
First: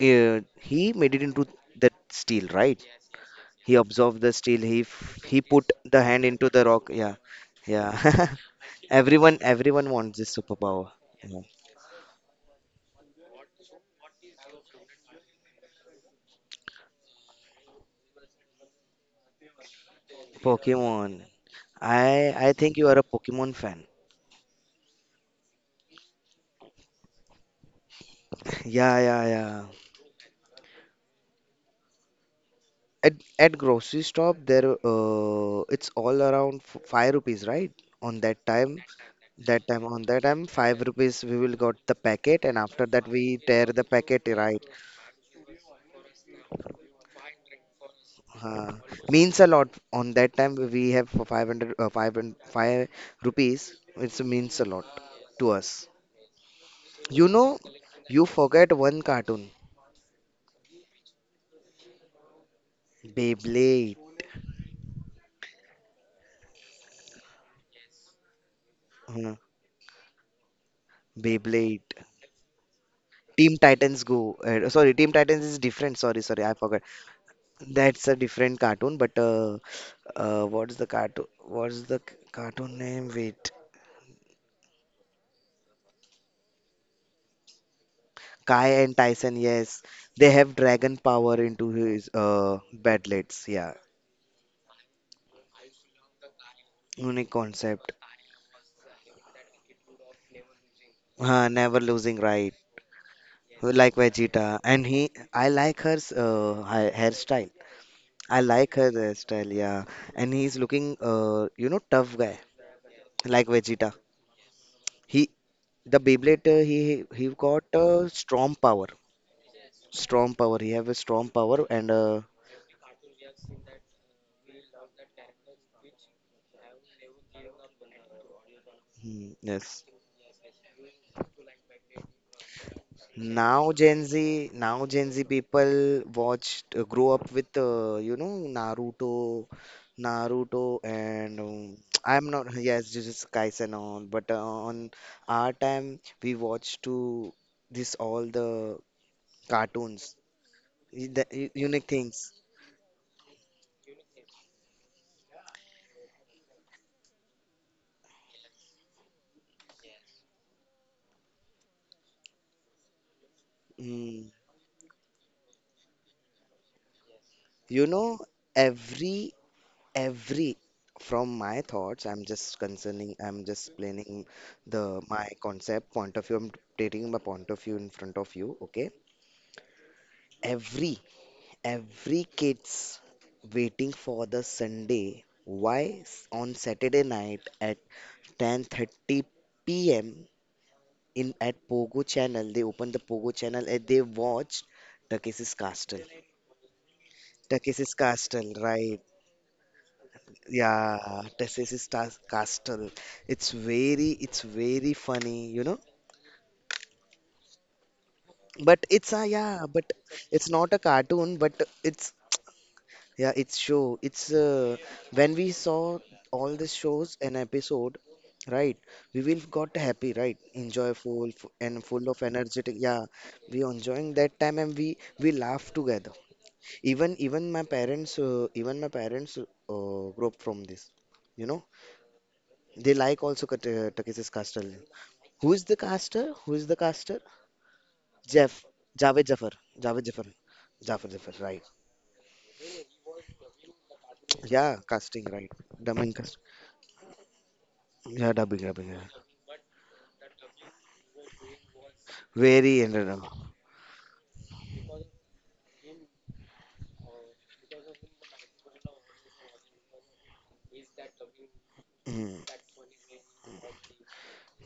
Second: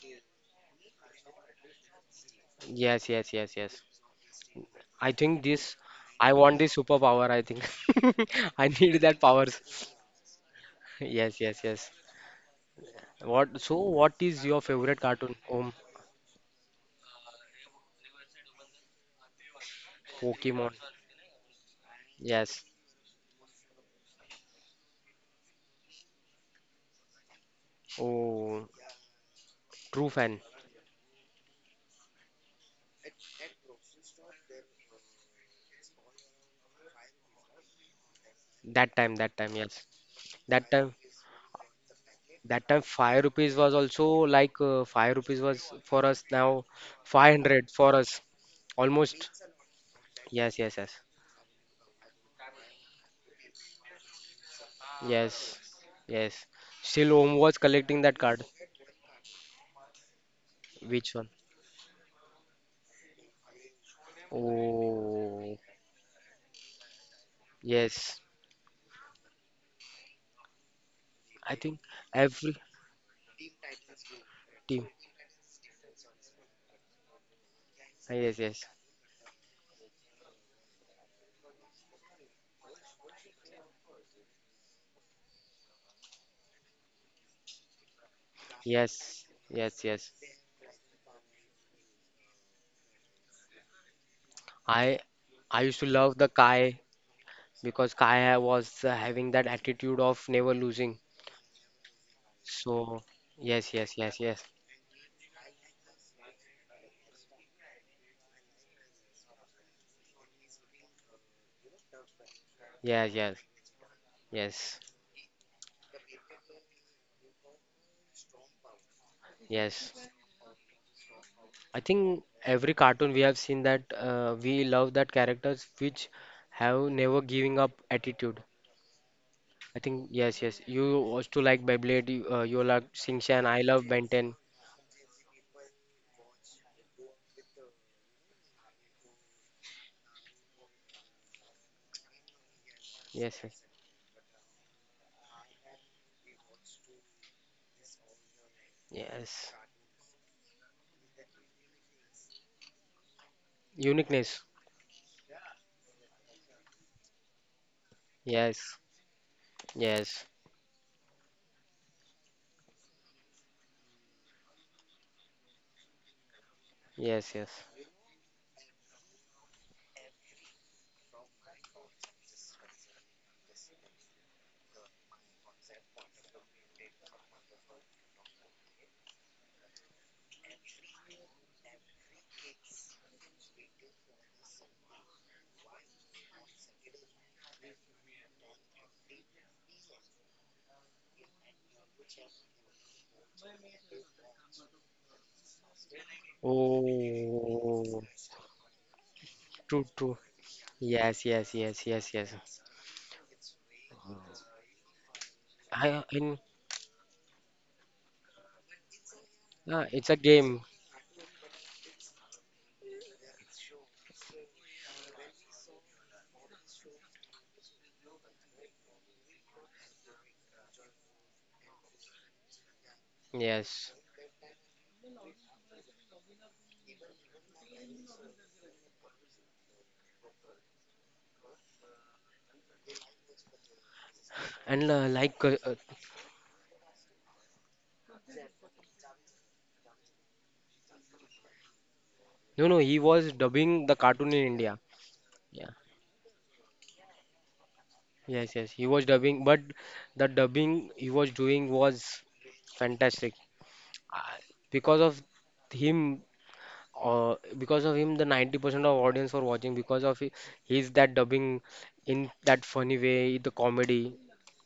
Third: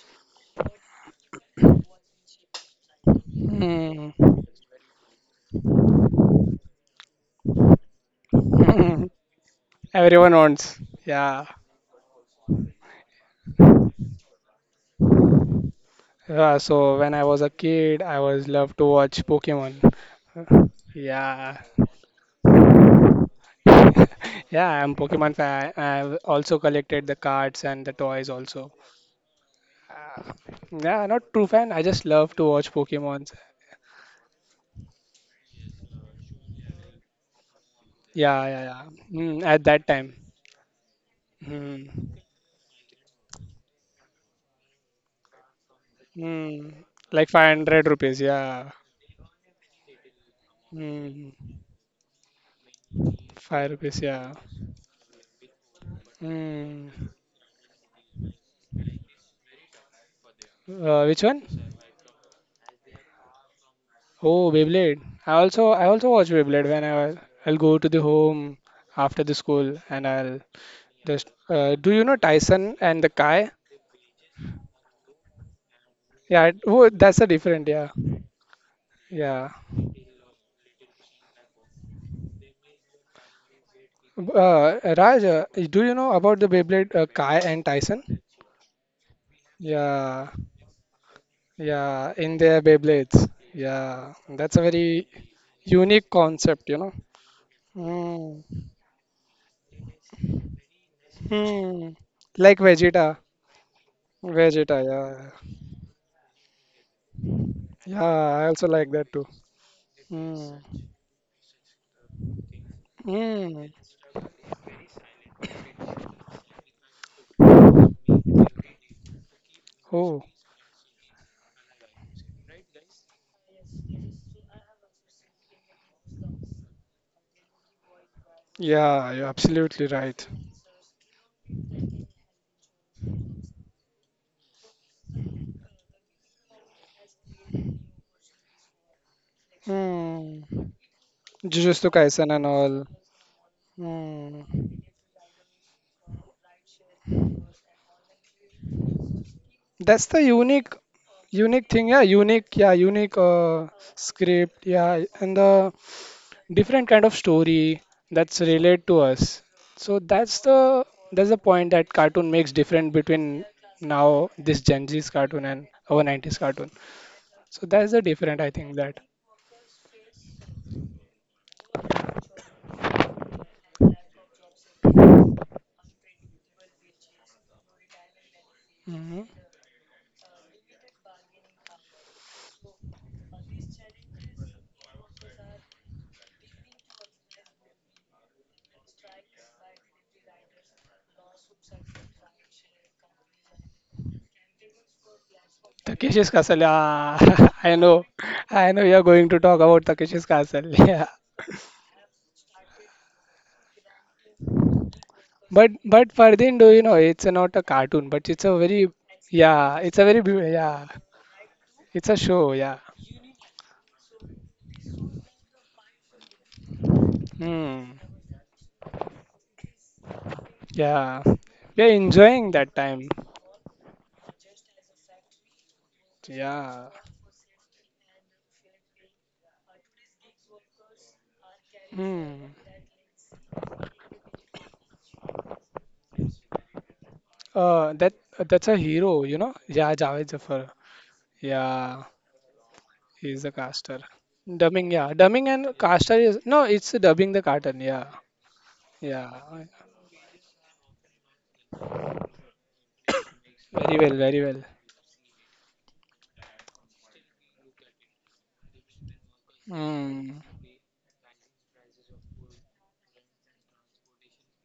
Speaker 2: uh, he made it into that steel, right?
Speaker 3: Yes, yes, yes,
Speaker 2: He
Speaker 3: yes.
Speaker 1: Hmm.
Speaker 2: absorbed the steel.
Speaker 3: I
Speaker 2: He
Speaker 3: think
Speaker 2: put
Speaker 3: this.
Speaker 2: the hand
Speaker 3: I
Speaker 2: into
Speaker 3: want
Speaker 2: the
Speaker 3: this
Speaker 2: rock. Yeah,
Speaker 3: superpower. I think
Speaker 2: yeah.
Speaker 3: I need that
Speaker 2: Everyone
Speaker 3: powers.
Speaker 2: everyone wants
Speaker 1: Everyone
Speaker 2: this
Speaker 1: wants.
Speaker 2: superpower.
Speaker 3: Yes,
Speaker 1: Yeah.
Speaker 2: Yeah.
Speaker 3: yes, yes. What? So what is your favorite cartoon?
Speaker 1: So when I was a kid, I was loved to watch Pokemon.
Speaker 3: Pokemon.
Speaker 2: Pokemon.
Speaker 1: Yeah.
Speaker 2: I
Speaker 3: Yes.
Speaker 2: think you are a Pokemon.
Speaker 1: Yeah, I'm Pokemon fan. I've also collected the cards and the toys
Speaker 3: Oh,
Speaker 1: also.
Speaker 2: Yeah, yeah, yeah.
Speaker 3: true
Speaker 1: Uh,
Speaker 3: fan.
Speaker 1: yeah, not true fan. I just love to watch
Speaker 2: At
Speaker 1: Pokemons.
Speaker 2: at grocery shop there it's all around five rupees, right? On that
Speaker 1: Yeah, yeah,
Speaker 2: time,
Speaker 1: yeah.
Speaker 3: That time, that
Speaker 1: Mm,
Speaker 3: time.
Speaker 1: at
Speaker 2: that time
Speaker 3: Yes.
Speaker 1: that
Speaker 2: on
Speaker 1: time.
Speaker 2: that time
Speaker 3: That
Speaker 2: five
Speaker 3: time.
Speaker 2: rupees we will got
Speaker 1: Mm,
Speaker 2: the packet, and
Speaker 3: That time,
Speaker 2: after that
Speaker 3: five
Speaker 2: we
Speaker 3: rupees
Speaker 2: tear
Speaker 3: was
Speaker 2: the
Speaker 3: also
Speaker 2: packet,
Speaker 3: like
Speaker 2: right?
Speaker 3: five rupees was for us now
Speaker 1: mm, like
Speaker 3: 500
Speaker 1: 500
Speaker 3: for us,
Speaker 1: rupees.
Speaker 2: Uh,
Speaker 1: Yeah.
Speaker 3: almost.
Speaker 2: Means a lot. On that time
Speaker 3: Yes, yes,
Speaker 2: we
Speaker 3: yes,
Speaker 2: have for
Speaker 1: Mm,
Speaker 2: 500 five
Speaker 1: 5
Speaker 2: rupees.
Speaker 1: rupees.
Speaker 2: It's
Speaker 1: Yeah.
Speaker 2: means a lot
Speaker 3: yes,
Speaker 2: to us.
Speaker 3: yes.
Speaker 1: Mm,
Speaker 3: Still,
Speaker 2: You
Speaker 3: Om was
Speaker 2: know,
Speaker 3: collecting that
Speaker 2: you
Speaker 3: card.
Speaker 2: forget one cartoon,
Speaker 3: Which
Speaker 1: which
Speaker 3: one?
Speaker 1: one?
Speaker 2: Beyblade.
Speaker 1: Oh, Beyblade.
Speaker 3: Oh,
Speaker 1: I also watch Beyblade when I was- I'll go to the
Speaker 3: yes.
Speaker 1: home after
Speaker 2: Uh,
Speaker 1: the school and I'll just
Speaker 3: I think
Speaker 1: do
Speaker 2: Beyblade.
Speaker 1: you know
Speaker 3: every
Speaker 1: Tyson and the Kai?
Speaker 2: Team Titans Go.
Speaker 3: team.
Speaker 2: Sorry, Team Titans is different. Sorry, sorry,
Speaker 1: Yeah,
Speaker 2: I
Speaker 1: it-
Speaker 2: forgot.
Speaker 1: oh, that's a different. Yeah,
Speaker 2: That's
Speaker 3: Ah,
Speaker 2: a
Speaker 3: yes,
Speaker 2: different
Speaker 3: yes,
Speaker 2: cartoon, but
Speaker 1: yeah.
Speaker 2: what's the cartoon? What's the cartoon name? Wait,
Speaker 1: Raj, do you know about the Beyblade Kai and Tyson?
Speaker 2: Kai and
Speaker 3: yes,
Speaker 2: Tyson. Yes,
Speaker 3: yes, yes.
Speaker 2: they
Speaker 1: Yeah,
Speaker 2: have dragon power into his
Speaker 1: yeah. In their Beyblades.
Speaker 2: bedlets. Yeah,
Speaker 1: Yeah, that's a
Speaker 3: I
Speaker 1: very
Speaker 3: I used to
Speaker 1: unique
Speaker 3: love the
Speaker 1: concept,
Speaker 3: Kai
Speaker 1: you know.
Speaker 2: unique concept.
Speaker 3: because Kai
Speaker 1: Hmm.
Speaker 3: was having that attitude of never losing.
Speaker 2: Never
Speaker 1: Hmm.
Speaker 2: losing, right?
Speaker 1: Like
Speaker 3: So
Speaker 1: Vegeta.
Speaker 3: yes,
Speaker 2: Like
Speaker 3: yes, yes, yes,
Speaker 2: Vegeta,
Speaker 1: Vegeta.
Speaker 2: and he.
Speaker 1: Yeah,
Speaker 2: I like her hairstyle.
Speaker 1: yeah.
Speaker 2: I
Speaker 1: I also
Speaker 2: like her
Speaker 1: like that too.
Speaker 2: hairstyle. Yeah, and
Speaker 1: Hmm.
Speaker 2: he's looking you know, tough guy
Speaker 3: yes, yes,
Speaker 2: like
Speaker 1: Mm,
Speaker 2: Vegeta.
Speaker 3: yes.
Speaker 2: He the Beyblade he got strong power.
Speaker 3: Yes,
Speaker 1: Oh,
Speaker 2: Strong power. He have a strong power,
Speaker 3: I
Speaker 2: and
Speaker 3: think every cartoon we have seen that we love that characters which have never giving up attitude.
Speaker 1: yeah, you're
Speaker 2: hmm,
Speaker 3: I
Speaker 2: yes.
Speaker 1: absolutely
Speaker 3: think
Speaker 1: right.
Speaker 3: yes, yes. You also like Beyblade. You like Shin. I love Ben 10.
Speaker 2: Now Gen Z people watched, grow up with you know, Naruto,
Speaker 1: Mm,
Speaker 2: Naruto, and
Speaker 1: Jujutsu
Speaker 2: I'm
Speaker 1: Kaisen and
Speaker 2: not,
Speaker 1: all.
Speaker 2: yes, just
Speaker 3: Yes, yes,
Speaker 2: Kaisen and all. But
Speaker 1: Mm.
Speaker 2: on our time, we watched to this all the
Speaker 3: yes.
Speaker 1: That's
Speaker 2: cartoons,
Speaker 1: the unique,
Speaker 2: the
Speaker 1: unique
Speaker 2: unique
Speaker 1: thing. Yeah,
Speaker 2: things.
Speaker 1: unique. Yeah, unique
Speaker 3: Uniqueness.
Speaker 1: script. Yeah, and the different kind of story that's
Speaker 3: Yes,
Speaker 1: related to us. So
Speaker 3: yes,
Speaker 1: that's the point that cartoon makes different between
Speaker 2: Mm.
Speaker 1: now this Gen Z's cartoon and our 90s cartoon.
Speaker 3: yes, yes.
Speaker 1: So
Speaker 2: You
Speaker 1: that's the
Speaker 2: know,
Speaker 1: different I think that.
Speaker 2: every every from my thoughts, I'm just concerning, I'm just explaining the my concept point of view, I'm taking my point of view in front of you, okay.
Speaker 1: Mm-hmm.
Speaker 2: Every every kids waiting for the Sunday. Why on Saturday night at 10:30 p.m. in at Pogo channel they open the Pogo channel and they watch Takeshi's Castle.
Speaker 1: Takeshi's Castle. Yeah, I
Speaker 2: Takeshi's
Speaker 3: Oh,
Speaker 1: know,
Speaker 2: castle,
Speaker 1: I know
Speaker 2: right.
Speaker 1: you're going to talk
Speaker 3: true,
Speaker 1: about
Speaker 3: true.
Speaker 1: Takeshi's Castle. Yeah,
Speaker 2: Yeah,
Speaker 3: Yes, yes,
Speaker 2: Texas
Speaker 3: yes,
Speaker 2: is
Speaker 3: yes, yes.
Speaker 2: Castle. It's very funny, you know.
Speaker 3: I
Speaker 1: but
Speaker 3: in
Speaker 1: Fardin, do you know it's not a cartoon, but it's a
Speaker 2: But
Speaker 1: very
Speaker 2: it's a, yeah,
Speaker 1: yeah,
Speaker 2: but
Speaker 1: it's a
Speaker 3: It's a
Speaker 1: very beau-
Speaker 2: it's
Speaker 3: game.
Speaker 2: not a
Speaker 1: yeah,
Speaker 2: cartoon. But
Speaker 1: it's
Speaker 2: it's,
Speaker 1: a show. Yeah,
Speaker 2: yeah, it's show. It's when we saw all the shows and
Speaker 1: hmm,
Speaker 2: episode, right? We will got happy, right?
Speaker 1: yeah,
Speaker 2: Enjoyful and
Speaker 1: we're
Speaker 2: full of
Speaker 1: enjoying
Speaker 2: energetic.
Speaker 1: that
Speaker 2: Yeah,
Speaker 1: time.
Speaker 2: we
Speaker 3: Yes,
Speaker 2: enjoying that time, and we laugh together.
Speaker 1: Yeah,
Speaker 2: Even my parents, grew up from this, you know.
Speaker 1: hmm,
Speaker 2: They like also Takeshi's Castle.
Speaker 3: and like
Speaker 2: Who is the caster? Who is the caster?
Speaker 1: uh, that
Speaker 2: Jeff.
Speaker 1: that's a
Speaker 2: Javed
Speaker 1: hero, you
Speaker 2: Jafar.
Speaker 1: know. Yeah,
Speaker 2: Javed Jafar.
Speaker 1: Javed Zafar.
Speaker 2: Jafar Jafar, right.
Speaker 1: Yeah,
Speaker 3: no, no. He was
Speaker 1: he's a
Speaker 3: dubbing the
Speaker 1: caster.
Speaker 3: cartoon in
Speaker 2: Yeah,
Speaker 3: India.
Speaker 1: Dubbing, yeah,
Speaker 2: casting, right.
Speaker 1: dubbing
Speaker 3: Yeah.
Speaker 1: and
Speaker 2: Dubbing
Speaker 1: caster
Speaker 2: cast.
Speaker 1: is no, it's dubbing the cartoon. Yeah,
Speaker 2: Yeah,
Speaker 3: Yes,
Speaker 2: dubbing,
Speaker 3: yes. He
Speaker 2: dubbing. Yeah.
Speaker 3: was
Speaker 1: yeah,
Speaker 3: dubbing, but the dubbing he was doing was
Speaker 2: Very random.
Speaker 3: fantastic.
Speaker 1: very well,
Speaker 3: I-
Speaker 1: very well.
Speaker 3: Because of him, the 90% of audience were watching because of
Speaker 1: Mm.
Speaker 3: his that dubbing in
Speaker 2: Mm.
Speaker 3: that funny way, the comedy.